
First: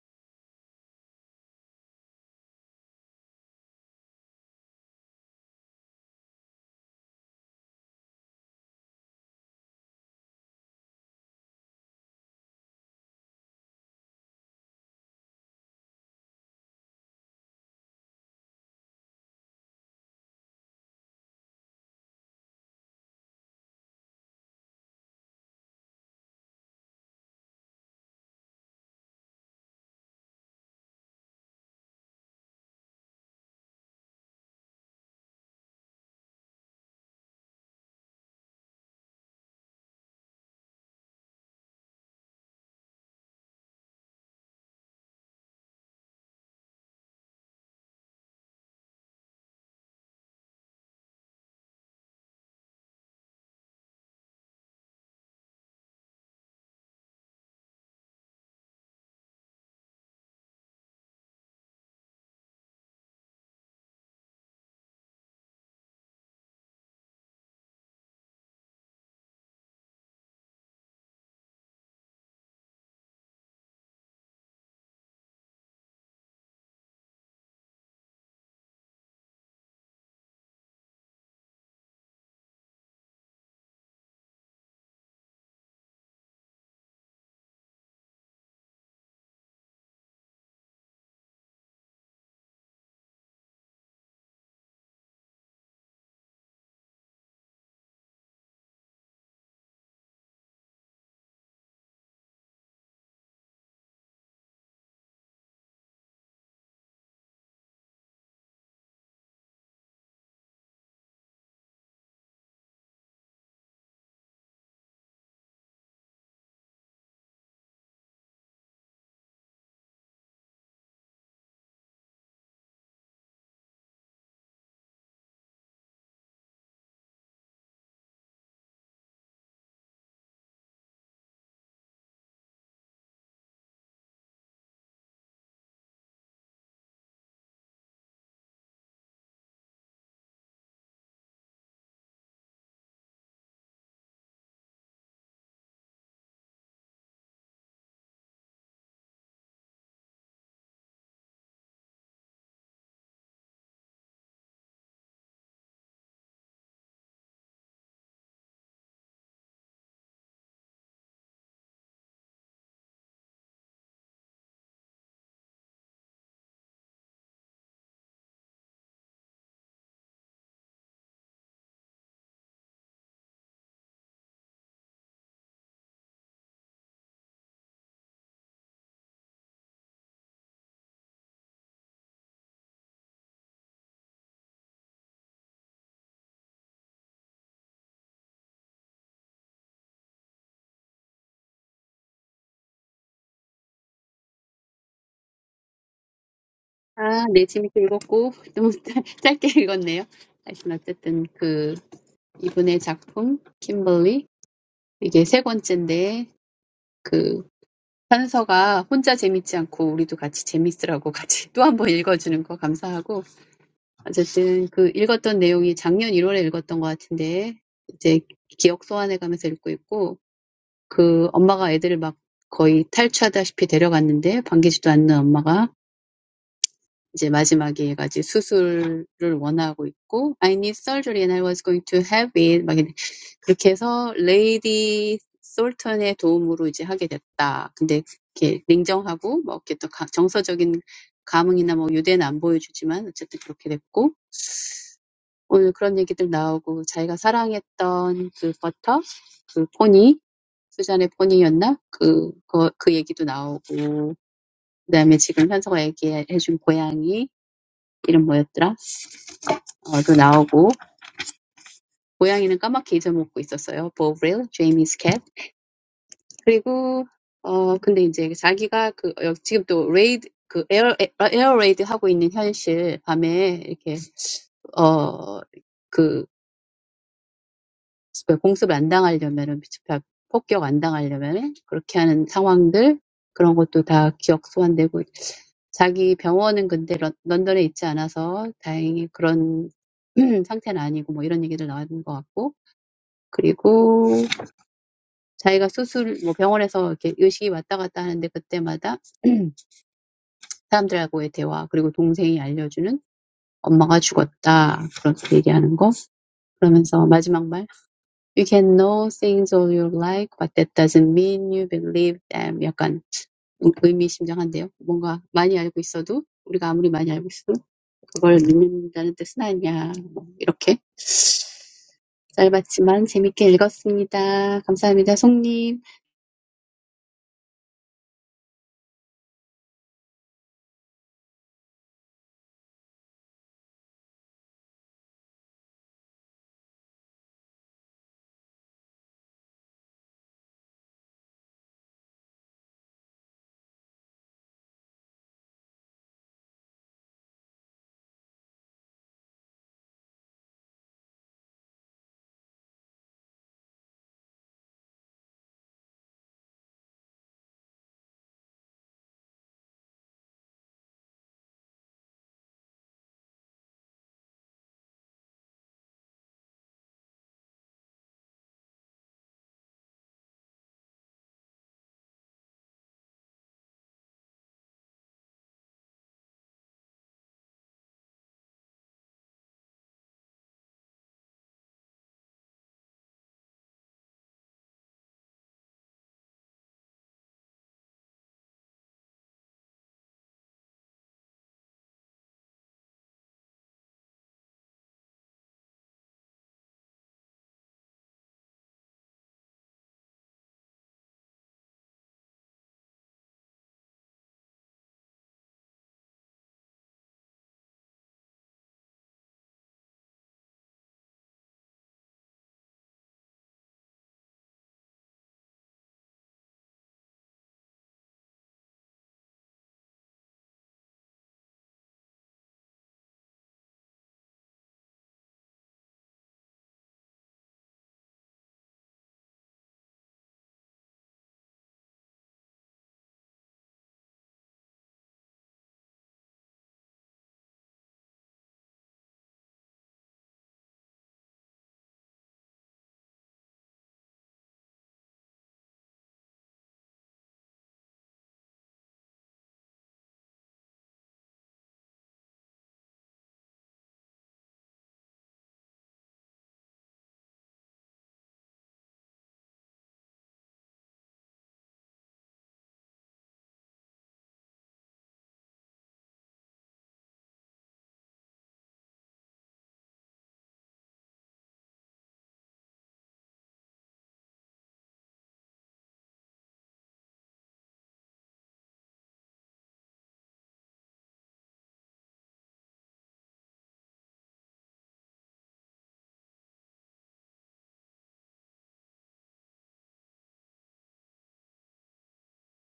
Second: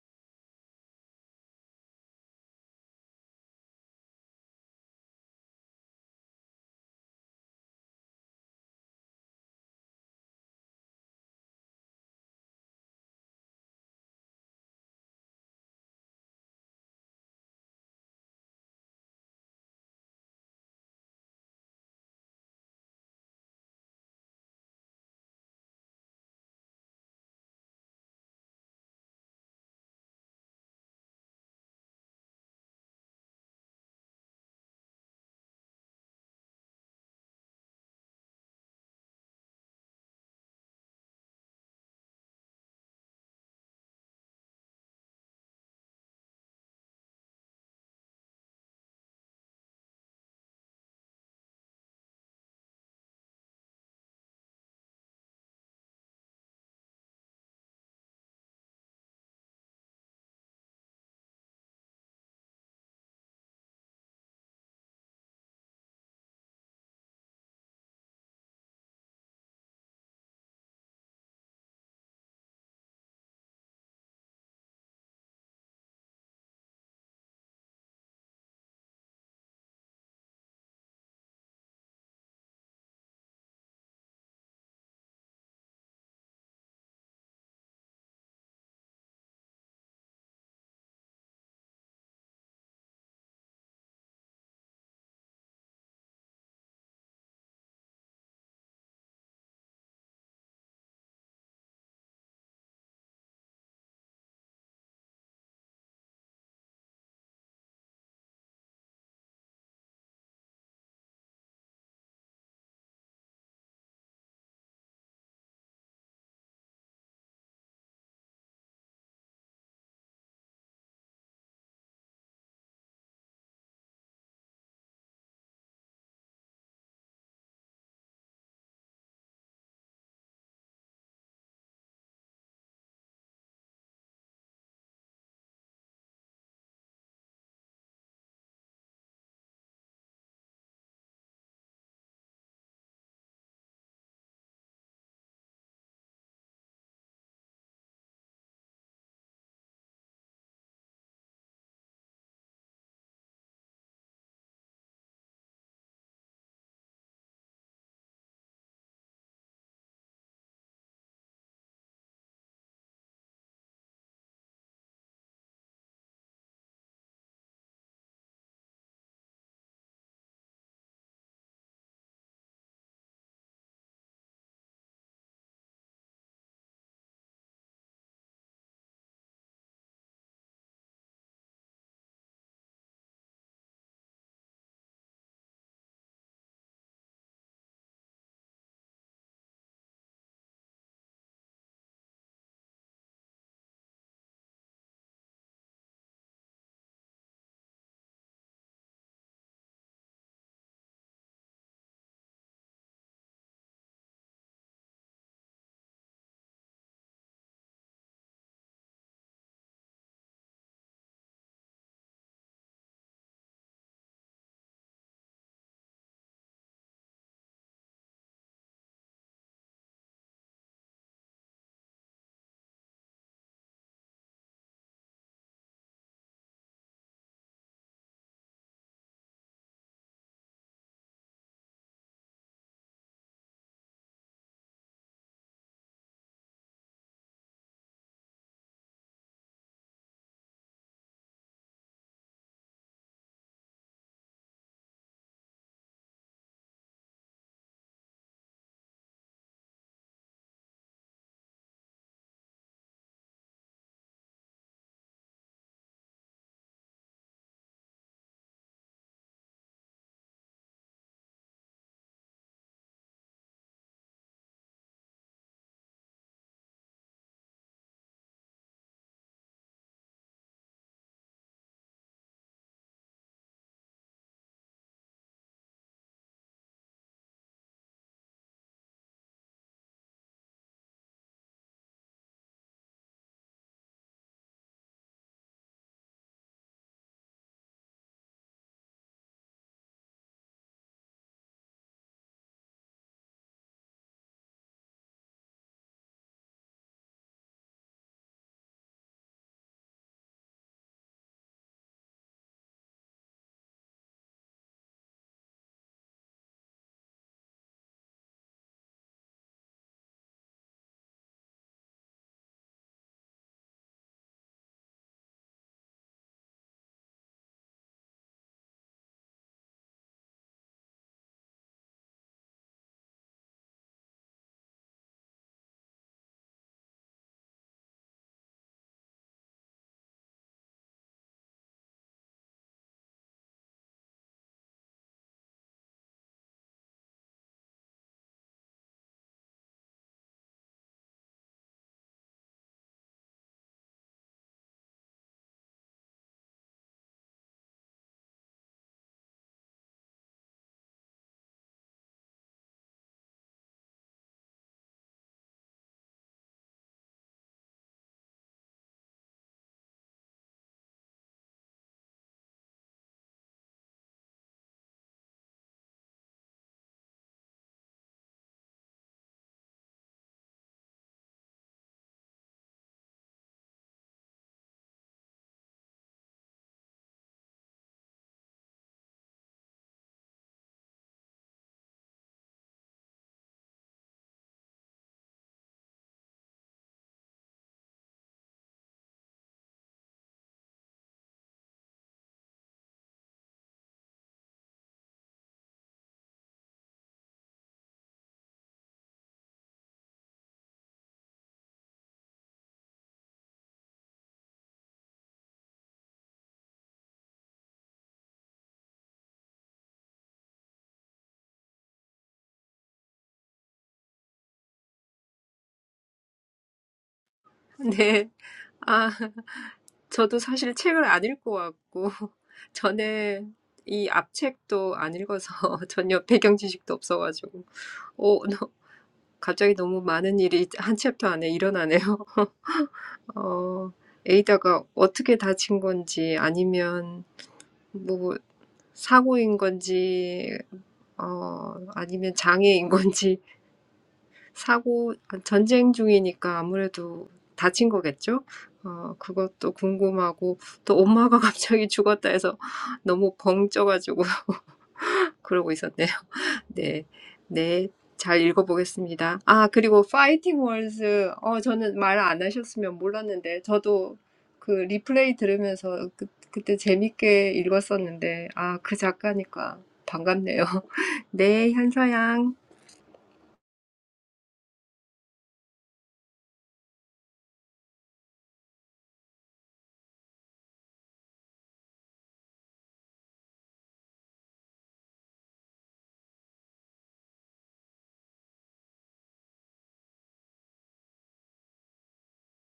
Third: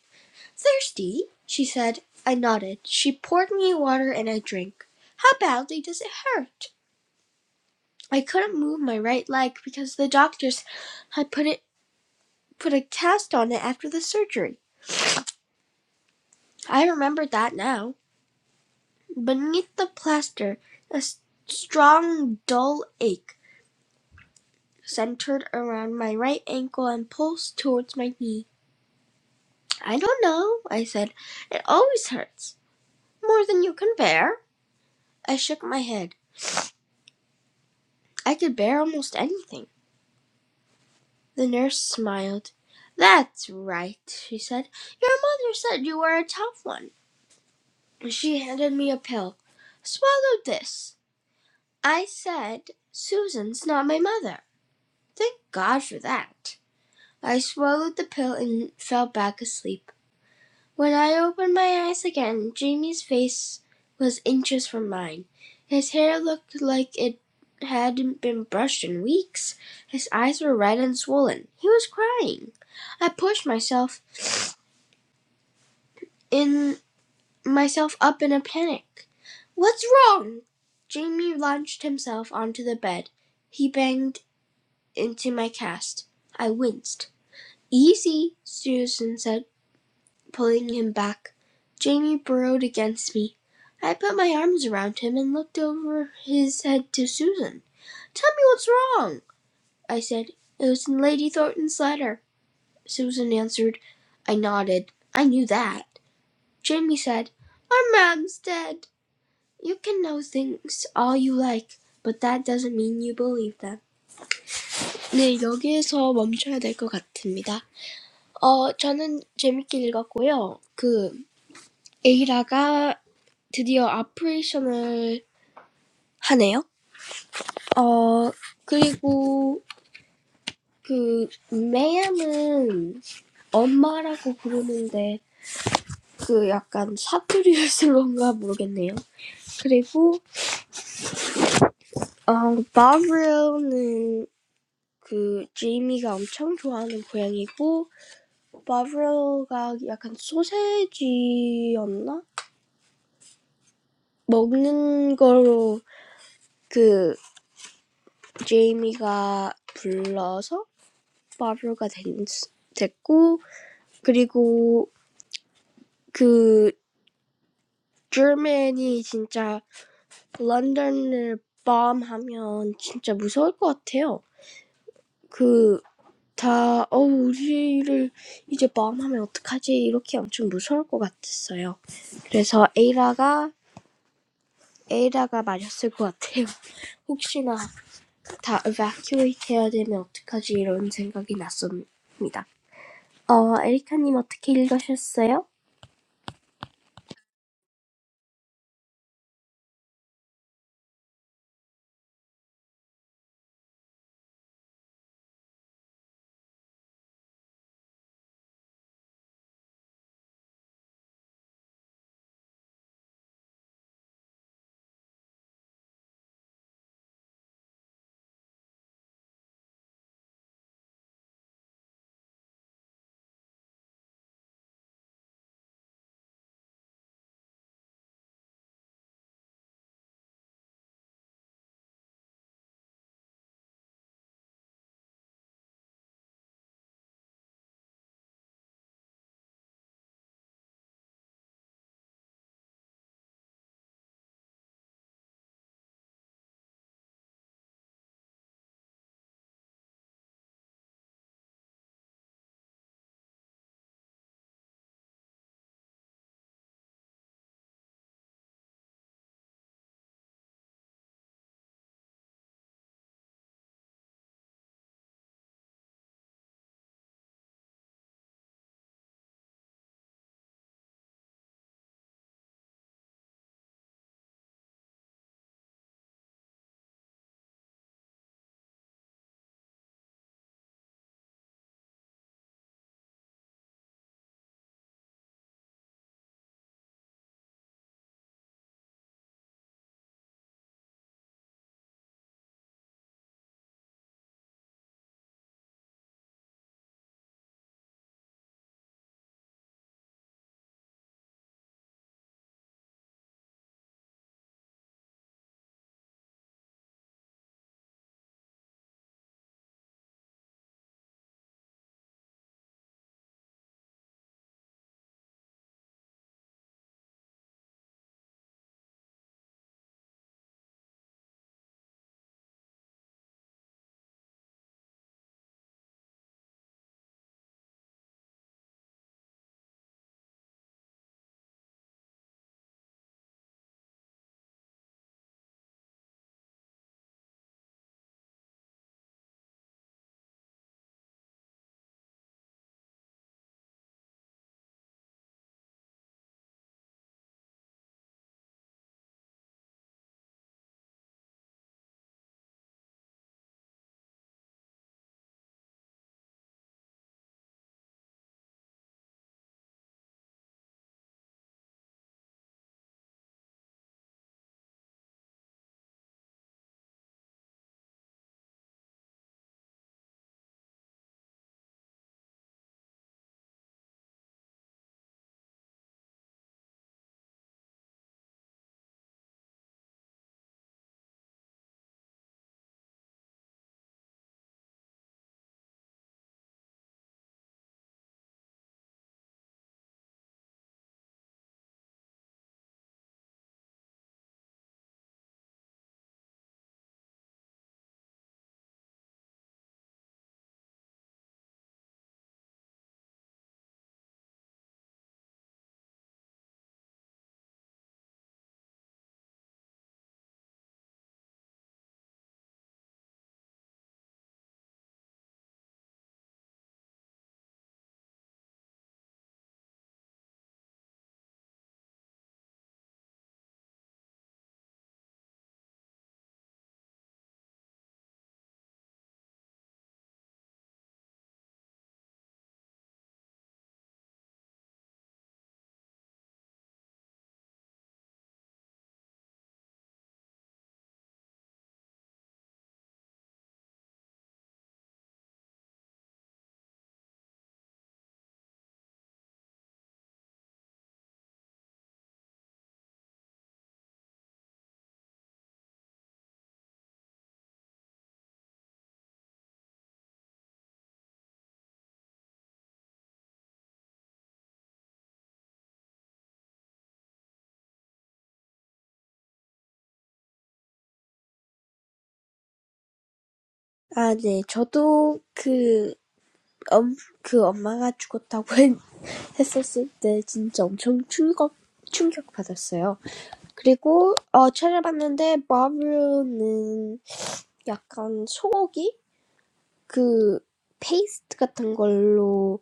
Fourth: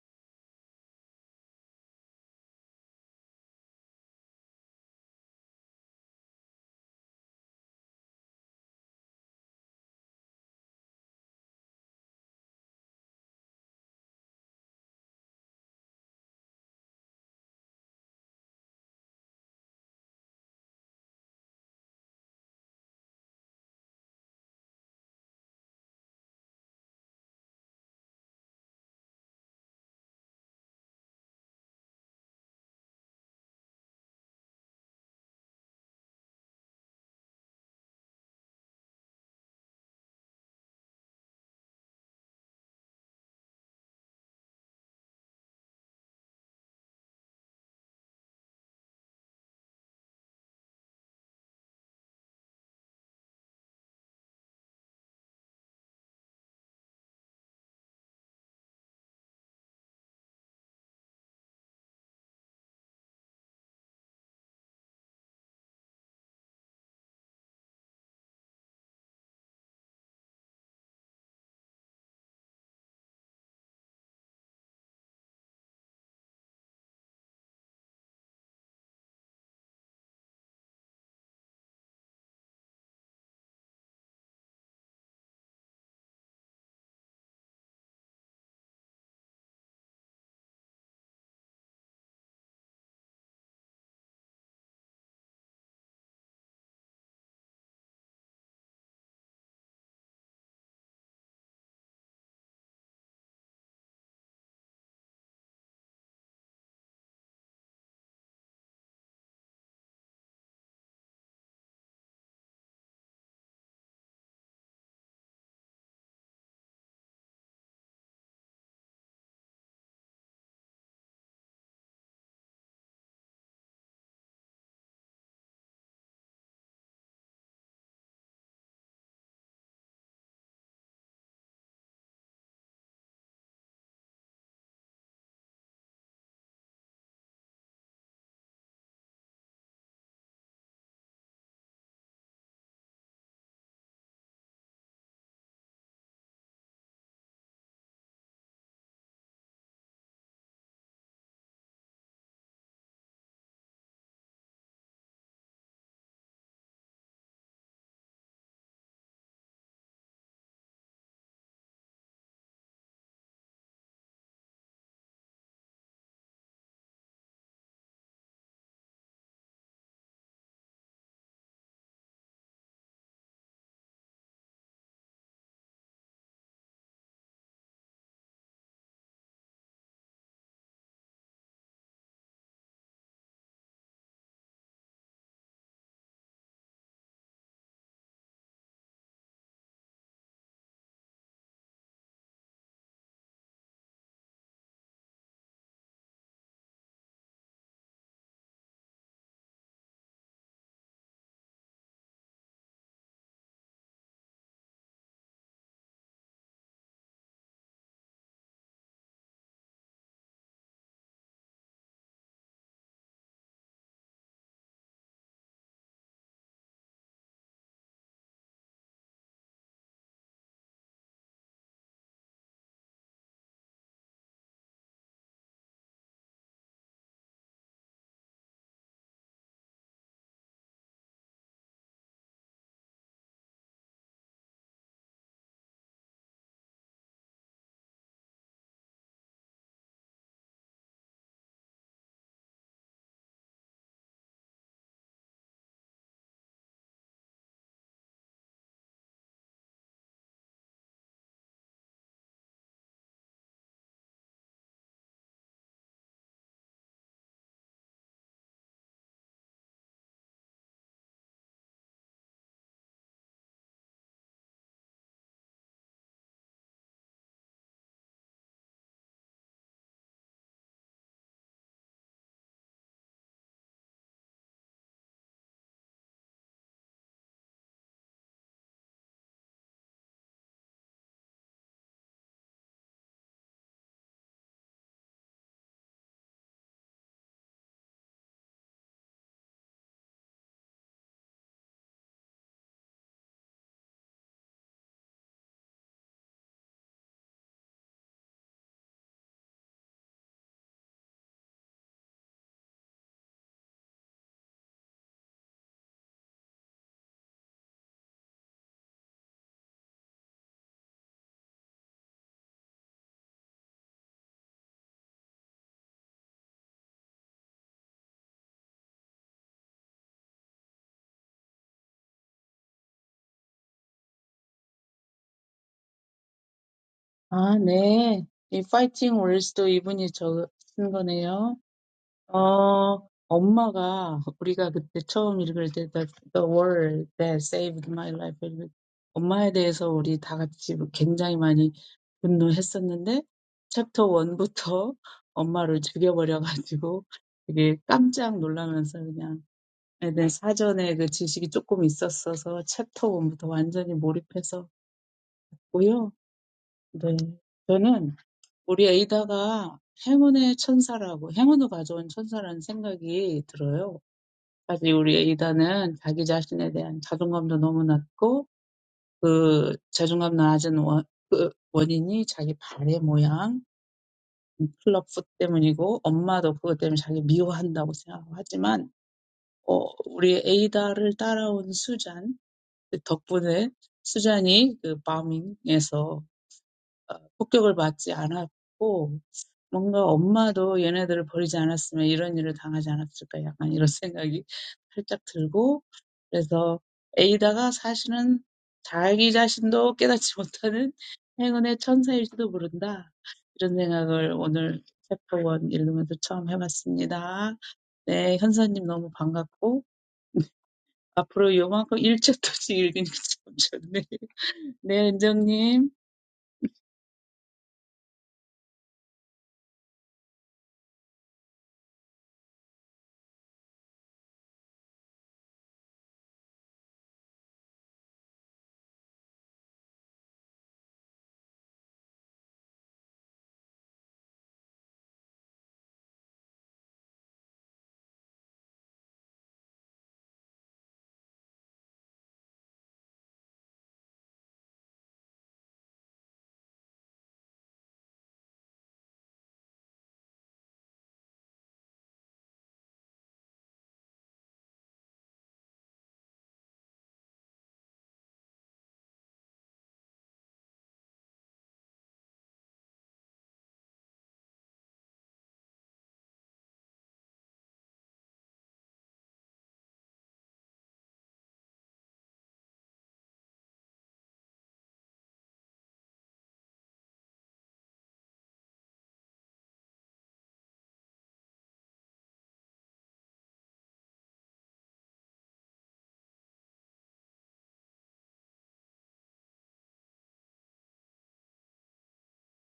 Thirsty? She said. I nodded. She poured me water and I drank. How badly does it hurt? I couldn't move my right leg because the doctors had put it put a cast on it after the surgery. I remembered that now. Beneath the plaster a strong dull ache centered around my right ankle and pulsed towards my knee. "I don't know," I said. "It always hurts." "More than you can bear?" I shook my head. "I could bear almost anything." The nurse smiled. "That's right," she said. "Your mother said you were a tough one." She handed me a pill. "Swallow this." I said, "Susan's not my mother." Thank God for that! I swallowed the pill and fell back asleep. When I opened my eyes again, Jamie's face was inches from mine. His hair looked like it hadn't been brushed in weeks. His eyes were red and swollen. He was crying. I pushed myself in myself up in a panic. "What's wrong?" Jamie launched himself onto the bed. He banged into my cast. I winced. "Easy," Susan said. pulling him back. Jamie burrowed against me. I put my arms around him and looked over his head to Susan. "Tell me what's wrong," I said. "It was in Lady Thornton's letter," Susan answered. I nodded. I knew that. Jamie said, "Our mam's dead. You can know things all you like, but that doesn't mean you believe them." 네, 여기에서 멈춰야 될 것 같습니다. 어, 저는 재밌게 읽었고요. 그 에이라가 드디어 아프레이션을 하네요. 어, 그리고 그 매야는 엄마라고 부르는데 그 약간 사투리를 쓴 건가 모르겠네요. 그리고 어, 바브로는 그 제이미가 엄청 좋아하는 고양이고 바브로가 약간 소세지였나? 먹는 거로 그 제이미가 불러서 Five years. And German is really, really scary. If they bomb London, it's really scary. If they bomb London, it's really scary. If they bomb London, it's really scary. 아, 네, 재밌게 읽었고, 너무 짧- 짧게 읽었네요. 하여튼, 어쨌든, 그, 이분의 작품, 킴벌리. 이게 세 번째인데, 그, 현서가 혼자 재밌지 않고, 우리도 같이 재밌으라고 같이 또 한 번 읽어주는 거 감사하고, I just read the content last year in January. I'm reading it now, recalling it. My mom took the kids away, almost like a runaway, but she didn't even welcome them. Now, at the end, I want surgery. I need surgery, and I was going to have it. So, with Lady Soltan's help, I did it. But it was cold and emotional. I didn't show any affection, but it happened anyway. 오늘 그런 얘기들 나오고 자기가 사랑했던 그 버터, 그 포니, 수잔의 포니였나? 그, 그, 그 얘기도 나오고 그 다음에 지금 현서가 얘기해준 고양이 이름 뭐였더라? 어, 도 나오고 고양이는 까맣게 잊어먹고 있었어요. 보브릴, 제이미스 캣. 그리고 어 근데 이제 자기가 그 어, 지금 또 레이드 그 에어 에어 레이드 하고 있는 현실 밤에 이렇게 어그 그 공습을 안 당하려면은 폭격 안 당하려면은 그렇게 하는 상황들 그런 것도 다 기억 소환되고 자기 병원은 근데 런, 런던에 있지 않아서 다행히 그런 상태는 아니고 뭐 이런 얘기들 나왔는 것 같고 그리고 자기가 수술 뭐 병원에서 이렇게 의식이 왔다 갔다 하는데 그때마다 사람들하고의 대화 그리고 동생이 알려주는 엄마가 죽었다 그렇게 얘기하는 거 그러면서 마지막 말 You can know things all you like, but that doesn't mean you believe them. 약간 의미심장한데요. 뭔가 많이 알고 있어도 우리가 아무리 많이 알고 있어도 그걸 믿는다는 뜻은 아니야. 뭐 이렇게 짧았지만 재밌게 읽었습니다. 감사합니다, 송님. 아, 네. 이 파이팅 월스도 이분이 적으신 거네요. Oh, my mom. When we first read the world that saved my life, my mom. About my mom, we all were very angry. Chapter one, my mom was killed. I was really surprised. I had some knowledge about the dictionary, so I was completely absorbed in chapter one. Yes, I think Ada is a lucky angel. A lucky angel brought me. 사실 우리 에이다는 자기 자신에 대한 자존감도 너무 낮고 그 자존감 낮은 원, 그 원인이 자기 발의 모양, 클럽풋 때문이고 엄마도 그것 때문에 자기 미워한다고 생각하고 하지만 어, 우리 에이다를 따라온 수잔 그 덕분에 수잔이 그 바밍에서 폭격을 받지 않았고 뭔가 엄마도 얘네들을 버리지 않았으면 이런 일을 당하지 않았을까 약간 이런 생각이 살짝 들고 그래서 에이다가 사실은 자기 자신도 깨닫지 못하는 행운의 천사일지도 모른다 이런 생각을 오늘 챕터 1 읽으면서 처음 해봤습니다. 네, 현서님 너무 반갑고 앞으로 요만큼 1챕터씩 읽으니까 참 좋네. 네, 은정님. 네. 아, 저도 사실 책을 안 읽고 왔고, 저는 이 앞책도 안 읽어서 전혀 배경 지식도 없어가지고, 오, 너, 갑자기 너무 많은 일이 한 챕터 안에 일어나네요. 어, 에이다가 어떻게 다친 건지, 아니면 뭐 사고인 건지, 어, 아니면 장애인 건지, 사고 전쟁 중이니까 아무래도 다친 거겠죠? 어 그것도 궁금하고 또 엄마가 갑자기 죽었다 해서 너무 벙쪄 가지고 그러고 있었네요. 네. 네. 잘 읽어보겠습니다. 아 그리고 Fighting Words 어 저는 말안 하셨으면 몰랐는데 저도 그 리플레이 들으면서 그, 그때 재밌게 읽었었는데 아 그 작가니까 반갑네요. 네, 현서양. 아, 네. 저도 그, 엄, 그 엄마가 죽었다고 했었을 때 진짜 엄청 충격, 충격받았어요. 그리고, 어, 찾아봤는데, 마블은 약간 소고기? 그, 페이스트 같은 걸로,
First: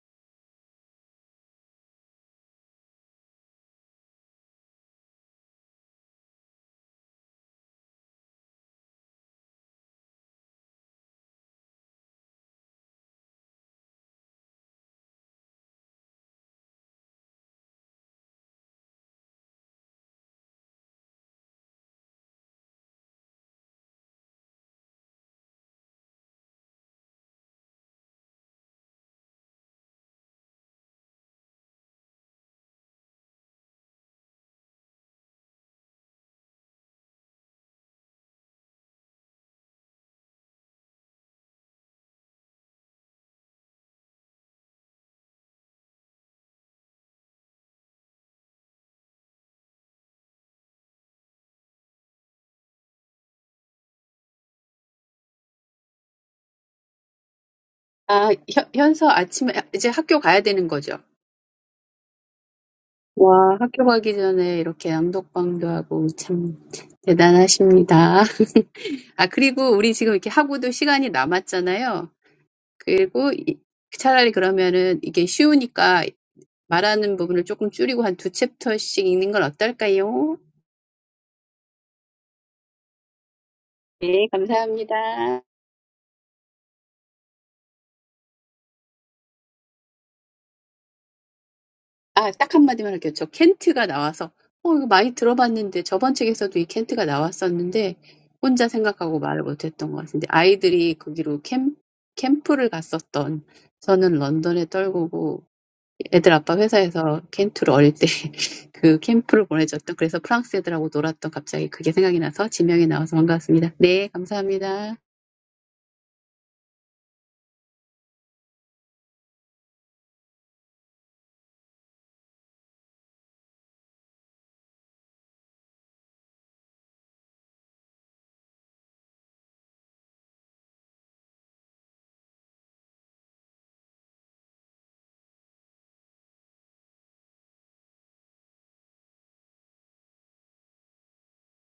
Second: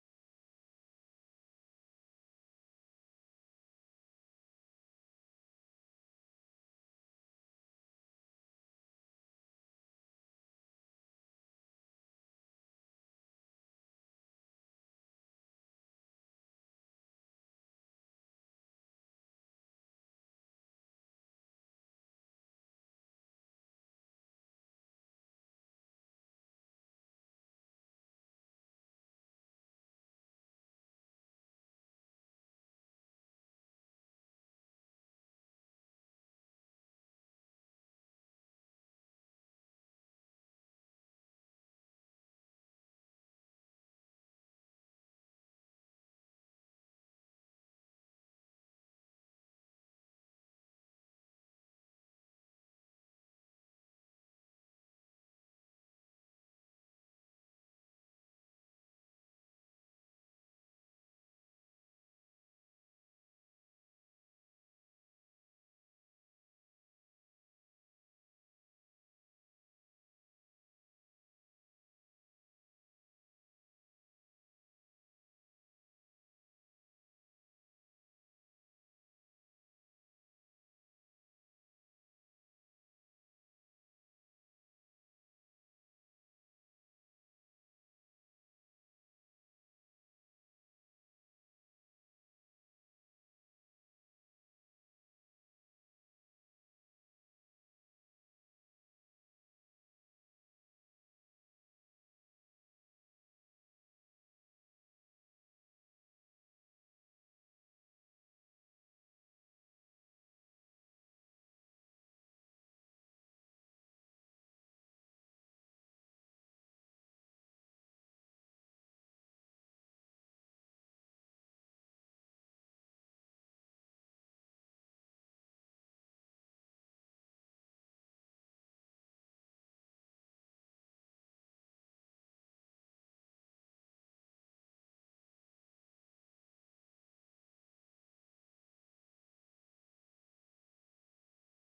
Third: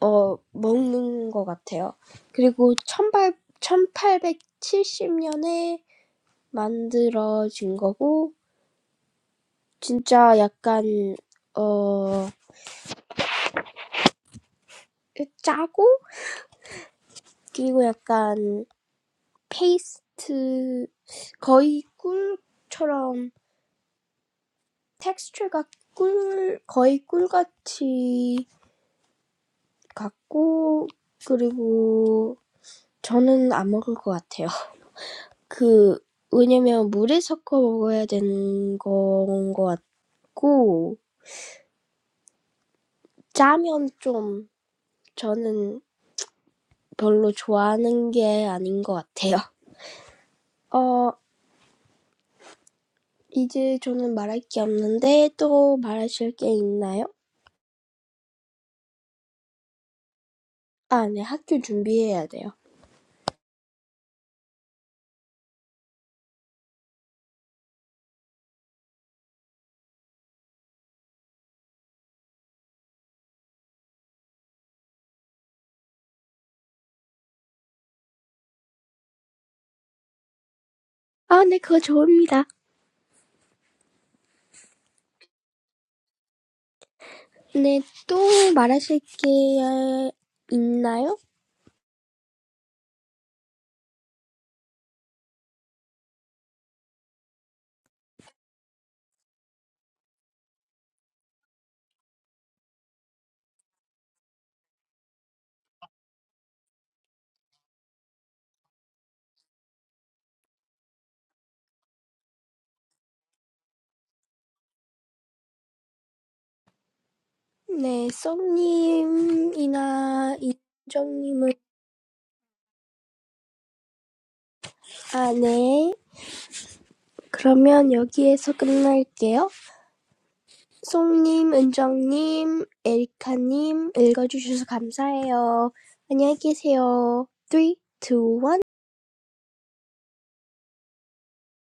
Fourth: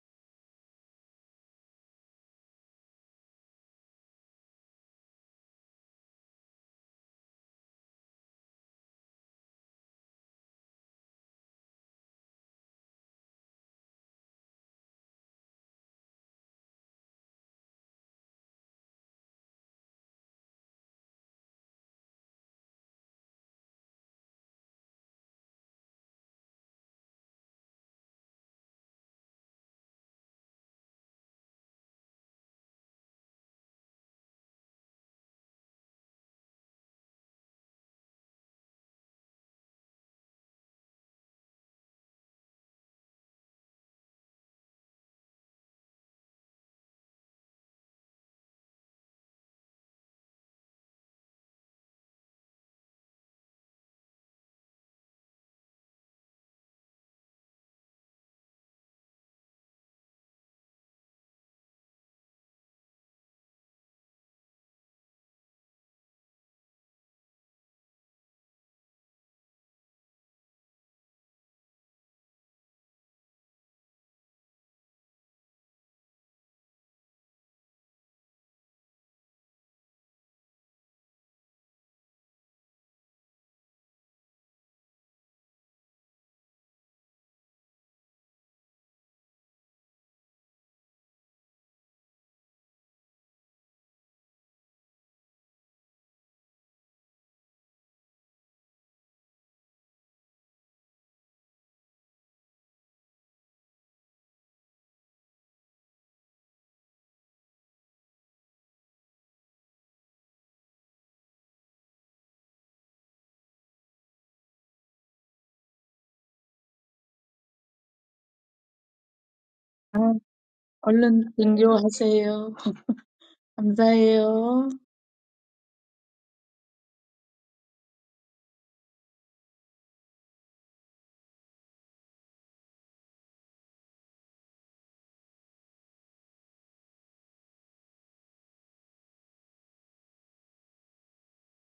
어, 먹는 것 같아요. 그리고, 천팔 천팔백칠십 년에 만들어진 거고, 진짜 약간, 어, 짜고, 그리고 약간 페이스트 거의 꿀처럼 텍스처가 꿀 거의 꿀같이 같고 그리고 저는 안 먹을 것 같아요. 그 왜냐면 물에 섞어 먹어야 되는 건 것 같고 짜면 좀 저는 별로 좋아하는 게 아닌 것 같아요. 어 이제 저는 말할 게 없는데 또 말하실 게 있나요? 아 현, 현서 아침에 이제 학교 가야 되는 거죠? 아, 네, 학교 준비해야 돼요. 와 학교 가기 전에 이렇게 낭독방도 하고 참 대단하십니다. 아 그리고 우리 지금 이렇게 하고도 시간이 남았잖아요. 그리고 이 차라리 그러면은 이게 쉬우니까 말하는 부분을 조금 줄이고 한두 챕터씩 읽는 건 어떨까요? 아, 네, 그거 좋습니다. 네, 감사합니다. 네, 또 말하실 게 있나요? 아, 딱 한마디만 할게요. 저 켄트가 나와서, 어, 이거 많이 들어봤는데, 저번 책에서도 이 켄트가 나왔었는데, 혼자 생각하고 말을 못했던 것 같은데, 아이들이 거기로 캠, 캠프를 갔었던, 저는 런던에 떨구고, 애들 아빠 회사에서 캠프를 어릴 때 그 캠프를 보내줬던 그래서 프랑스 애들하고 놀았던 갑자기 그게 생각이 나서 지명이 나와서 반가웠습니다. 네, 감사합니다. 네, 아, 썸님이나 얼른 인정님은, 등교하세요. 감사해요. 아, 네. 그러면 여기에서 끝날게요. 송님, 은정님, 에리카님, 읽어주셔서 감사해요. 안녕히 계세요. 3, 2, 1.